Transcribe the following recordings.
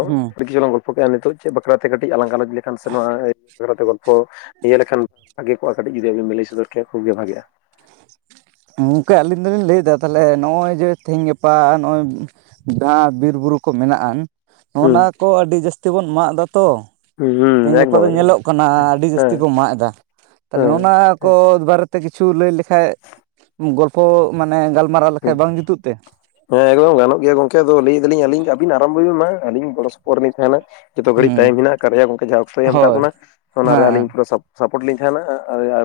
ᱦᱩᱸ ᱟᱹᱰᱤ ᱠᱤᱪᱷᱩ ᱞᱟᱝ ᱜᱚᱞᱯᱚᱠᱮᱼᱟ ᱱᱤᱛᱚᱜ ᱪᱮᱫ ᱵᱟᱠᱷᱨᱟᱛᱮ ᱠᱟᱴᱤᱡ ᱟᱞᱟᱝ ᱜᱟᱞᱚᱪᱼᱼ ᱞᱮᱠᱷᱟᱱ ᱥᱮ ᱱᱚᱣᱟ ᱵᱟᱠᱷᱨᱟᱛᱮ ᱜᱚᱞᱯᱷᱚ ᱤᱭᱟᱹ ᱞᱮᱠᱷᱟᱱ ᱵᱷᱟᱜᱮᱼᱼ ᱠᱚᱜᱼᱟ ᱠᱟᱴᱤᱡ ᱡᱩᱫᱤ ᱟᱵᱤᱱ ᱞᱟᱹᱭ ᱥᱚᱫᱚᱨ ᱠᱮᱭᱟ ᱠᱷᱩᱵ ᱜᱮ ᱵᱷᱟᱹᱜᱮᱼᱟ ᱾ ᱜᱚᱝᱠᱮ ᱟᱹᱞᱤᱧ ᱫᱚᱞᱤᱧ ᱞᱟᱹᱭᱮᱫᱟ ᱛᱟᱦᱚᱞᱮ ᱱᱚᱜᱼᱚᱭ ᱡᱮ ᱛᱮᱦᱤᱧ ᱜᱟᱯᱟ ᱱᱚᱜᱼᱚᱭᱼᱼ ᱡᱟᱦᱟᱸ ᱵᱤᱨ ᱵᱩᱨᱩ ᱠᱚ ᱢᱮᱱᱟᱜᱼᱟᱱ ᱱᱚᱜᱼ ᱦᱩᱸ ᱱᱚᱣᱟ ᱠᱚ ᱟᱹᱰᱤ ᱡᱟᱹᱥᱛᱤ ᱵᱚᱱ ᱢᱟᱜ ᱫᱟᱛᱚ ᱾ ᱦᱩᱸ ᱛᱮᱦᱤᱧ ᱜᱟᱯᱟ ᱮᱠᱫᱚᱢ ᱫᱚ ᱮᱠᱫᱚᱢ ᱧᱮᱞᱚᱜ ᱠᱟᱱᱟ ᱦᱮᱸ ᱟᱹᱰᱤ ᱡᱟᱹᱥᱛᱤ ᱠᱚ ᱢᱟᱜ ᱫᱟ ᱛᱟᱦᱚᱞᱮ ᱦᱮᱸ ᱚᱱᱟᱼᱼ ᱠᱚ ᱦᱮᱸ ᱵᱟᱨᱮᱛᱮ ᱠᱤᱪᱷᱩ ᱞᱟᱹᱭ ᱞᱮᱠᱷᱟᱡ ᱜᱚᱞᱯᱷᱚ ᱢᱟᱱᱮ ᱜᱟᱞᱢᱟᱨᱟᱣ ᱞᱮᱠᱷᱟᱡ ᱵᱟᱝ ᱡᱩᱛᱩᱜ ᱛᱮ? ᱦᱮᱸ ᱮᱠᱫᱚᱢ ᱜᱟᱱᱚᱜ ᱜᱮᱭᱟ ᱜᱚᱝᱠᱮ ᱟᱫᱚ ᱞᱮᱭᱫᱟᱞᱤᱧ ᱟᱞᱤᱧᱜᱮ ᱟᱵᱤᱱ ᱜᱮ ᱟᱨᱟᱢᱵᱚᱭ ᱵᱮᱱ ᱢᱟ ᱟᱞᱤᱧ ᱜᱚᱲᱚ ᱥᱚᱯᱚᱦᱚᱫ ᱨᱮᱞᱤᱧ ᱛᱟᱦᱮᱱᱟ ᱾ ᱡᱚᱛᱚ ᱜᱷᱟᱹᱲᱤᱡ ᱦᱩᱸ ᱴᱟᱭᱤᱢ ᱦᱮᱱᱟᱜᱼᱟ ᱠᱟᱨᱭᱟ ᱜᱚᱝᱠᱮ ᱡᱟᱦᱟᱸ ᱚᱠᱛᱚᱭ ᱮᱢ ᱠᱟᱜ ᱦᱳᱭ ᱵᱚᱱᱟ ᱚᱱᱟᱨᱮ ᱦᱮᱸ ᱟᱞᱤᱧ ᱯᱩᱨᱟᱹ ᱥᱟᱯᱼᱼ ᱥᱟᱯᱚᱨᱴ ᱞᱤᱧ ᱛᱟᱦᱮᱱᱟ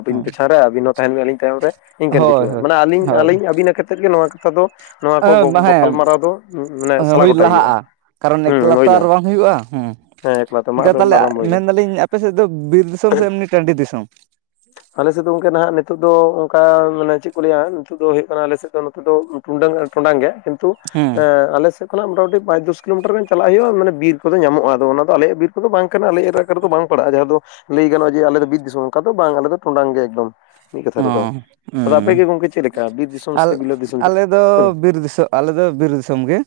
ᱟᱹᱵᱤᱱ ᱦᱮᱸ ᱯᱮᱪᱷᱟᱱ ᱨᱮ ᱟᱵᱤᱱ ᱦᱚᱸ ᱛᱟᱦᱮᱱᱵᱤᱱ ᱟᱹᱞᱤᱧ ᱯᱮᱪᱷᱟᱱ ᱨᱮ ᱾ ᱤᱱᱠᱟᱹᱱ ᱦᱳᱭ ᱠᱤᱪᱷᱩ ᱦᱳᱭ ᱢᱟᱱᱮ ᱟᱹᱞᱤᱧ ᱟᱹᱞᱤᱧ ᱟᱹᱵᱤᱱᱟᱜ ᱠᱷᱟᱛᱤᱨ ᱜᱮ ᱱᱚᱣᱟ ᱠᱟᱛᱷᱟ ᱫᱚ ᱱᱚᱣᱟ ᱠᱚ ᱮ ᱦᱮᱸ ᱜᱟᱯᱟᱞᱢᱟᱨᱟᱣ ᱫᱚ ᱢᱟᱱᱮ ᱥᱟᱞᱟ ᱦᱩᱭ ᱜᱚᱴᱟᱭ ᱦᱩᱭᱩᱜᱼᱟ ᱞᱟᱦᱟᱜᱼᱟ ᱠᱟᱨᱚᱱ ᱦᱩᱸ ᱮᱠᱞᱟ ᱛᱚ ᱦᱩᱭᱱᱟ ᱟᱨ ᱵᱟᱝ ᱦᱩᱭᱩᱜᱼᱟ ᱦᱩᱸ ᱦᱮᱸ ᱮᱠᱞᱟ ᱛᱮ ᱢᱟ ᱜᱚᱝᱠᱮ ᱟᱫᱚ ᱛᱟᱞᱦᱮ ᱟᱨᱟᱢᱵᱚᱭ ᱵᱤᱱ ᱢᱮᱱᱫᱟᱞᱤᱧ ᱟᱯᱮ ᱥᱮᱫ ᱫᱚ ᱵᱤᱨ ᱫᱤᱥᱚᱢ ᱥᱮ ᱮᱢᱱᱤ ᱴᱟᱺᱰᱤ ᱫᱤᱥᱚᱢ? ᱟᱞᱮᱥᱮᱫ ᱫᱚ ᱜᱚᱝᱠᱮ ᱱᱟᱦᱟᱸᱜ ᱱᱤᱛᱚᱜ ᱫᱚ ᱚᱱᱠᱟ ᱢᱟᱱᱮ ᱪᱮᱫ ᱠᱚ ᱞᱟᱹᱭᱟ ᱱᱤᱛᱚᱜ ᱫᱚ ᱦᱩᱭᱩᱜ ᱠᱟᱱᱟ ᱟᱞᱮᱥᱮᱫ ᱫᱚ ᱱᱤᱛᱚᱜ ᱫᱚ ᱴᱩᱰᱟᱹᱝ ᱴᱚᱰᱟᱝ ᱜᱮ ᱠᱤᱱᱛᱩ ᱦᱮᱸ ᱮ ᱟᱞᱮ ᱥᱮᱫᱼᱼ ᱠᱷᱚᱱᱟᱜ ᱢᱚᱴᱟᱢᱩᱴᱤ ᱯᱟᱸᱪ ᱫᱚᱥ ᱠᱤᱞᱳᱢᱤᱴᱟᱨ ᱜᱟᱱ ᱪᱟᱞᱟᱜ ᱦᱩᱭᱩᱜᱼᱟ ᱢᱟᱱᱮ ᱵᱤᱨ ᱠᱚᱫᱚ ᱧᱟᱢᱚᱜᱼᱟ ᱟᱫᱚ ᱚᱱᱟᱫᱚ ᱟᱞᱮᱭᱟᱜ ᱵᱤᱨ ᱠᱚᱫᱚ ᱵᱟᱝ ᱠᱟᱱᱟ ᱟᱞᱮ ᱮᱨᱟᱼᱼ ᱨᱮ ᱫᱚ ᱵᱟᱝ ᱯᱟᱲᱟᱜᱼᱟ ᱡᱟᱦᱟᱸ ᱫᱚ ᱞᱟᱹᱭ ᱜᱟᱱᱼᱟᱮ ᱟᱞᱮ ᱫᱚ ᱵᱤᱨ ᱫᱤᱥᱚᱢ ᱚᱱᱠᱟ ᱫᱚ ᱵᱟᱝ ᱟᱞᱮ ᱫᱚ ᱴᱚᱸᱰᱟᱝ ᱜᱮ ᱮᱠᱫᱚᱢ ᱢᱤᱫ ᱠᱟᱛᱷᱟ ᱚ ᱨᱮᱫᱚ ᱟᱫᱚ ᱟᱯᱮ ᱩᱸ ᱜᱮ ᱜᱚᱝᱠᱮ ᱪᱮᱫ ᱞᱮᱠᱟ ᱵᱤᱨ ᱫᱤᱥᱚᱢ ᱟᱞ ᱥᱮ ᱵᱤᱞᱟᱹᱛ ᱫᱤᱥᱚᱢ ᱟᱞᱮ ᱫᱚ ᱦᱩᱸ ᱵᱤᱨ ᱫᱤᱥᱚᱢ ᱟᱞᱮᱫᱚ ᱵᱤᱨ ᱫᱤᱥᱚᱢᱜᱮ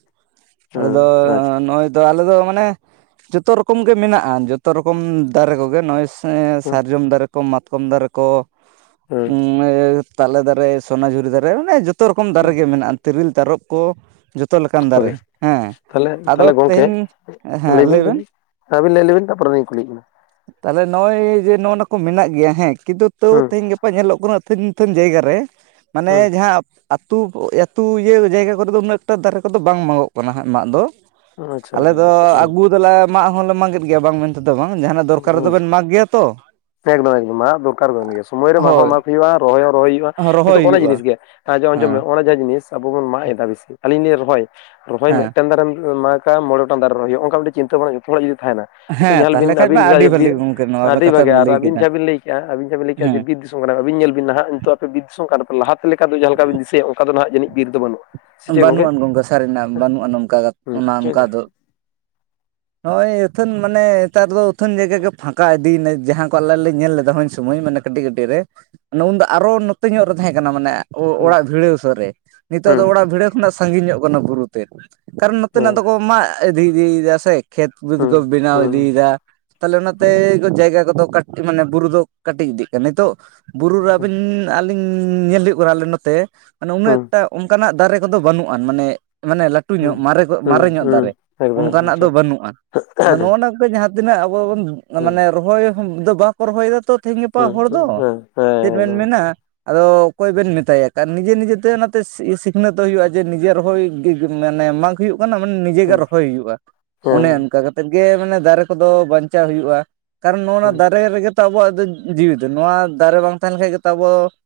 ᱟᱞᱮᱫᱚ ᱟᱪᱪᱷᱟ ᱱᱚᱜᱼᱚᱭᱼᱼ ᱫᱚ ᱟᱞᱮᱚ ᱢᱟᱱᱮ ᱡᱚᱛᱚ ᱨᱚᱠᱚᱢ ᱜᱮ ᱢᱮᱱᱟᱜᱼᱟ ᱡᱚᱛᱚ ᱨᱚᱠᱚᱢ ᱫᱟᱨᱮ ᱠᱚᱜᱮ ᱱᱚᱜᱼᱚᱭ ᱮ ᱦᱩᱸ ᱥᱟᱨᱡᱚᱢ ᱫᱟᱨᱮ ᱠᱚ ᱢᱟᱛᱠᱚᱢ ᱫᱟᱨᱮ ᱠᱚ ᱦᱩᱸ ᱮ ᱛᱟᱞᱮ ᱫᱟᱨᱮ ᱥᱚᱱᱟᱡᱷᱩᱨᱤ ᱫᱟᱨᱮ ᱢᱟᱱᱮ ᱡᱚᱛᱚ ᱨᱚᱠᱚᱢ ᱫᱟᱨᱮ ᱜᱮ ᱢᱮᱱᱟᱜᱼᱟ ᱛᱤᱨᱤᱞ ᱛᱟᱨᱚᱵ ᱠᱚ ᱡᱚᱛᱚ ᱞᱮᱠᱟᱱ ᱫᱟᱨᱮ ᱦᱮᱸ ᱛᱟᱦᱞᱮ ᱟᱫᱚ ᱛᱟᱦᱞᱮ ᱛᱮᱦᱮᱧ ᱦᱮᱸ ᱞᱟᱹᱭ ᱵᱮᱱ? ᱟᱵᱤᱱ ᱞᱟᱹᱭ ᱞᱮᱵᱤᱱ ᱛᱟᱨᱯᱚᱨᱮ ᱞᱤᱧ ᱠᱩᱞᱤᱭᱮᱫ ᱵᱤᱱᱟ ᱛᱟᱦᱚᱞᱮ ᱱᱚᱜᱼᱚᱭ ᱡᱮ ᱱᱚᱜᱼᱚ ᱱᱟ ᱠᱚ ᱢᱮᱱᱟᱜ ᱜᱮᱭᱟ ᱦᱮᱸ ᱠᱤᱱᱛᱩ ᱛᱟᱹᱣ ᱦᱩᱸ ᱛᱮᱦᱮᱧ ᱜᱟᱯᱼᱼ ᱯᱟ ᱧᱮᱞᱚᱜ ᱠᱟᱱᱟ ᱤᱛᱟᱹᱱ ᱤᱛᱟᱹᱱ ᱡᱟᱭᱜᱟ ᱨᱮ ᱢᱟᱱᱮ ᱦᱩᱸ ᱡᱟᱦᱟᱸᱼᱼ ᱟᱹᱛᱩ ᱟᱹᱛᱩ ᱤᱭᱟᱹ ᱡᱟᱭᱜᱟ ᱠᱚᱨᱮᱫ ᱫᱚ ᱩᱱᱟᱹᱜ ᱮᱠᱴᱟ ᱫᱟᱨᱮ ᱠᱚᱫᱚ ᱵᱟᱝ ᱢᱟᱜᱚᱜ ᱠᱟᱱᱟ ᱦᱟᱸᱜ ᱢᱟᱜ ᱫᱚ ᱟᱪᱪᱷᱟ ᱟᱞᱮ ᱫᱚ ᱟᱪᱪᱷᱟ ᱟᱹᱜᱩ ᱫᱟᱞᱮ ᱢᱟᱜ ᱦᱚᱸᱞᱮ ᱢᱟᱸᱜᱮᱫ ᱜᱮᱭᱟ ᱵᱟᱝ ᱢᱮᱱᱼᱼ ᱛᱮᱫᱚ ᱵᱟᱝ ᱡᱟᱦᱟᱱᱟᱜ ᱫᱚᱨᱠᱟᱨ ᱨᱮᱫᱚ ᱦᱩᱸ ᱵᱮᱱ ᱢᱟᱜᱽ ᱜᱮᱭᱟ ᱛᱚ ᱮᱠᱫᱚᱢ ᱮᱠᱫᱚᱢ ᱢᱟᱜ ᱫᱚᱨᱠᱟᱨ ᱵᱮᱱ ᱜᱮᱼᱼ ᱥᱚᱢᱚᱭ ᱨᱮ ᱢᱟᱜ ᱦᱚᱸ ᱦᱳᱭ ᱢᱟᱜ ᱦᱩᱭᱩᱜᱼᱟ ᱨᱚᱦᱚᱭ ᱦᱚᱸ ᱨᱚᱦᱚᱭ ᱦᱩᱭᱩᱜᱼᱟ ᱠᱤᱱᱛᱩ ᱨᱚᱦᱚᱭ ᱚᱱᱟ ᱦᱩᱭᱩᱜᱼᱟ ᱡᱤᱱᱤᱥ ᱜᱮ ᱟᱸᱡ ᱟᱸᱡᱚᱢ ᱢᱮ ᱦᱮᱸ ᱚᱱᱟ ᱡᱟᱦᱟᱸ ᱡᱤᱱᱤᱥᱼᱼ ᱟᱵᱚ ᱵᱚᱱ ᱢᱟᱜ ᱮᱫᱟ ᱵᱮᱥᱤ ᱟᱞᱤᱧ ᱞᱤᱧ ᱨᱚᱦᱚᱭ ᱨᱚᱦᱚᱭ ᱦᱮᱸ ᱢᱤᱫᱴᱮᱱ ᱫᱟᱨᱮᱢ ᱢᱟᱜᱼᱼ ᱠᱷᱟᱱ ᱢᱚᱬᱮᱜᱚᱴᱮᱱ ᱫᱟᱨᱮ ᱨᱚᱦᱚᱭ ᱦᱩᱭᱩᱜᱼᱟ ᱚᱱᱠᱟ ᱢᱤᱴᱤᱡ ᱪᱤᱱᱛᱟᱹ ᱵᱷᱟᱵᱱᱟ ᱦᱚᱲᱟᱜ ᱡᱩᱫᱤ ᱛᱟᱦᱮᱱᱟᱼᱼ ᱱᱤᱛᱚᱜ ᱦᱮᱸ ᱧᱮᱞ ᱛᱟᱦᱚᱞᱮ ᱵᱤᱱ ᱠᱷᱟᱡ ᱢᱟ ᱟᱹᱵᱤᱱ ᱟᱹᱰᱤ ᱵᱷᱟᱹᱞᱤ ᱡᱟᱸᱦᱟ ᱜᱚᱢᱠᱮ [unintelligible] ᱱᱚᱣᱟ ᱟᱹᱰᱤ ᱠᱟᱛᱷᱟ ᱵᱷᱟᱜᱮ ᱵᱮᱱ ᱟᱨᱼᱼ ᱞᱟᱹᱭ ᱟᱵᱤᱱ ᱠᱮᱫᱟ ᱡᱟᱦᱟᱸ ᱵᱤᱱ ᱞᱮᱭ ᱠᱮᱫᱼᱟ ᱟᱵᱤᱱ ᱡᱟᱦᱟᱸᱵᱤᱱ ᱞᱮᱭ ᱠᱮᱫᱼᱟ ᱦᱮᱸ ᱡᱮ ᱵᱤᱨ ᱫᱤᱥᱚᱢ ᱠᱟᱱᱟ ᱯᱮ ᱟᱵᱤᱱ ᱧᱮᱞᱵᱤᱱ ᱱᱟᱦᱟᱸᱜ ᱱᱤᱛᱚᱜ ᱟᱯᱮ ᱵᱤᱨ ᱫᱤᱥᱚᱢ ᱠᱟᱱᱟ ᱯᱮ ᱞᱟᱦᱟᱼᱼ ᱞᱮᱠᱟ ᱫᱚ ᱡᱟᱦᱟ ᱞᱮᱠᱟᱢ ᱵᱤᱱ ᱫᱤᱥᱟᱹᱭᱟ ᱚᱱᱠᱟ ᱫᱚᱱᱦᱟᱜ ᱡᱟᱹᱱᱤᱡ ᱵᱤᱨ ᱫᱚ ᱵᱟᱹᱱᱩᱜ-ᱟ᱾ ᱵᱟᱹᱱᱩᱜ-ᱟᱱ ᱜᱚᱝᱠᱮ ᱥᱟᱹᱨᱤᱱᱟᱜ ᱵᱟᱹᱱᱩᱜ-ᱟᱱ ᱚᱱᱠᱟ ᱦᱩᱸ ᱚᱱᱟ ᱚᱱᱠᱟ ᱫᱚ᱾ ᱱᱚᱜ-ᱚᱭ ᱟᱹᱛᱷᱟᱹᱱ ᱢᱟᱱᱮ ᱱᱮᱛᱟᱨ ᱫᱚ ᱩᱛᱷᱟᱹᱱ ᱡᱟᱭᱜᱟ ᱜᱮ ᱯᱷᱟᱸᱠᱟ ᱤᱫᱤᱭ ᱱᱟ ᱡᱟᱦᱟᱸ ᱠᱚ ᱟᱞᱮ ᱞᱮ ᱧᱮᱞ ᱞᱮᱫᱟ ᱦᱚᱧ ᱥᱩᱢᱚᱭ ᱢᱟᱱᱮ ᱠᱟᱹᱴᱤᱡ ᱠᱟᱹᱴᱤᱡ ᱨᱮ ᱱᱮ ᱩᱱᱫᱚ ᱟᱨᱚ ᱱᱚᱛᱮ ᱧᱚᱜ ᱨᱮ ᱛᱟᱦᱮᱸ ᱠᱟᱱᱟ ᱢᱟᱱᱮ ᱚᱲᱟᱜ ᱵᱷᱤᱲᱟᱹᱶ ᱥᱟᱹᱨ ᱨᱮ ᱱᱤᱛᱚᱜ ᱦᱩᱸ ᱫᱚ ᱚᱲᱟᱜ ᱵᱷᱤᱲᱟᱹᱣ ᱠᱷᱚᱱᱟᱜ ᱥᱟᱺᱜᱤᱧ ᱧᱚᱜ ᱠᱟᱱᱟ ᱵᱩᱨᱩ ᱛᱮᱫ᱾ ᱠᱟᱨᱚᱱ ᱱᱚᱛᱮᱱᱟᱜ ᱦᱩᱸ ᱫᱚᱠᱚ ᱢᱟᱜ ᱤᱫᱤ ᱤᱫᱤᱭᱮᱫᱟ ᱥᱮ ᱠᱷᱮᱛ ᱵᱟᱹᱛ ᱦᱩᱸ ᱠᱚ ᱵᱮᱱᱟᱣ ᱦᱩᱸ ᱤᱫᱤᱭᱫᱟ᱾ ᱛᱟᱦᱞᱮ ᱚᱱᱟ ᱛᱮ ᱦᱩᱸ ᱡᱟᱭᱜᱟ ᱠᱚᱫᱚ ᱠᱟᱴ ᱢᱟᱱᱮ ᱵᱩᱨᱩ ᱫᱚ ᱠᱟᱹᱴᱤᱡ ᱤᱫᱤᱜ ᱠᱟᱱᱟ᱾ ᱱᱤᱛᱚᱜᱼᱼ ᱵᱩᱨᱩ ᱨᱮ ᱦᱩᱸ ᱟᱵᱮᱱᱼᱟᱞᱤᱧ ᱧᱮᱞ ᱦᱩᱭᱩᱜ ᱠᱟᱱᱟ, ᱟᱞᱮ ᱱᱚᱛᱮ ᱢᱟᱱᱮ ᱦᱩᱸ ᱩᱱᱟᱹᱜ ᱴᱟᱼᱼ ᱟᱱᱠᱟᱱᱟᱜ ᱫᱟᱨᱮ ᱠᱚᱫᱚ ᱵᱟᱹᱱᱩᱜ-ᱟ ᱢᱟᱱᱮ, ᱢᱟᱱᱮ ᱞᱟ ᱞᱟᱹᱴᱩ ᱧᱚᱜ ᱢᱟᱨᱮ, ᱢᱟᱨᱮ ᱧᱚᱜ ᱫᱟᱨᱮ ᱚᱱᱠᱟᱱᱟᱜ ᱫᱚ ᱵᱟᱹᱱᱩᱜᱼᱟ᱾ ᱟᱫᱚ ᱱᱚᱜᱼᱚᱭ ᱱᱚᱣᱟ ᱠᱚ ᱜᱮ ᱡᱟᱦᱟᱸ [unintelligible] ᱼᱼ ᱛᱤᱱᱟᱹᱜ ᱟᱵᱚ ᱵᱚᱱ ᱢᱟᱱᱮ ᱨᱚᱦᱚᱭ ᱫᱚ ᱵᱟᱸᱼᱼ ᱵᱟᱠᱚ ᱨᱚᱦᱚᱭᱮᱫᱟ ᱛᱚ ᱛᱮᱦᱮᱧ ᱜᱟᱯᱟ ᱦᱚᱲ ᱫᱚ ᱦᱮᱸ, ᱦᱮᱸ ᱪᱮᱫ ᱵᱮᱱ ᱮᱠᱫᱚᱢ ᱢᱮᱱᱟᱼᱼ ᱟᱫᱚ ᱚᱠᱚᱭ ᱵᱮᱱ ᱢᱮᱛᱟᱭᱟ, ᱞᱟᱨᱚᱱ ᱱᱤᱡᱮ ᱱᱤᱡᱮ ᱛᱮ ᱚᱱᱟ ᱛᱮ ᱥᱤᱠᱷᱱᱟᱹᱛᱚᱜ ᱦᱳᱭᱩᱜᱼᱟ, ᱡᱮ ᱱᱤᱡᱮ ᱨᱚᱦᱚᱭ ᱢᱟᱱᱮ ᱢᱟᱜ ᱦᱳᱭᱩᱜ ᱠᱟᱱᱟ ᱢᱟᱱᱮ ᱱᱤᱡᱮ ᱜᱮ ᱦᱩᱸ, ᱨᱚᱦᱚᱭ ᱦᱳᱭᱩᱜᱼᱟ᱾ ᱚᱱᱮ ᱦᱩᱸ, ᱚᱱᱠᱟ ᱠᱟ ᱛᱮᱫ ᱜᱮ ᱢᱟᱱᱮ ᱫᱟᱨᱮ ᱠᱚᱫᱚ, ᱵᱟᱧᱪᱟᱣ ᱦᱳᱭᱩᱜᱼᱟ, ᱠᱟᱨᱚᱱ ᱱᱚᱜᱼᱱᱟ ᱦᱩᱸ, ᱫᱟᱨᱮ ᱨᱮ ᱜᱮ ᱟᱵᱚᱣᱟᱜ ᱫᱚ ᱡᱤᱣᱤ ᱫᱚ ᱱᱚᱣᱟ ᱫᱟᱨᱮ ᱵᱟᱝ ᱛᱟᱦᱮᱸ ᱞᱮᱱ ᱠᱷᱟᱡ ᱜᱮᱛᱚ ᱟᱵᱚ [unintelligible] ᱼᱼ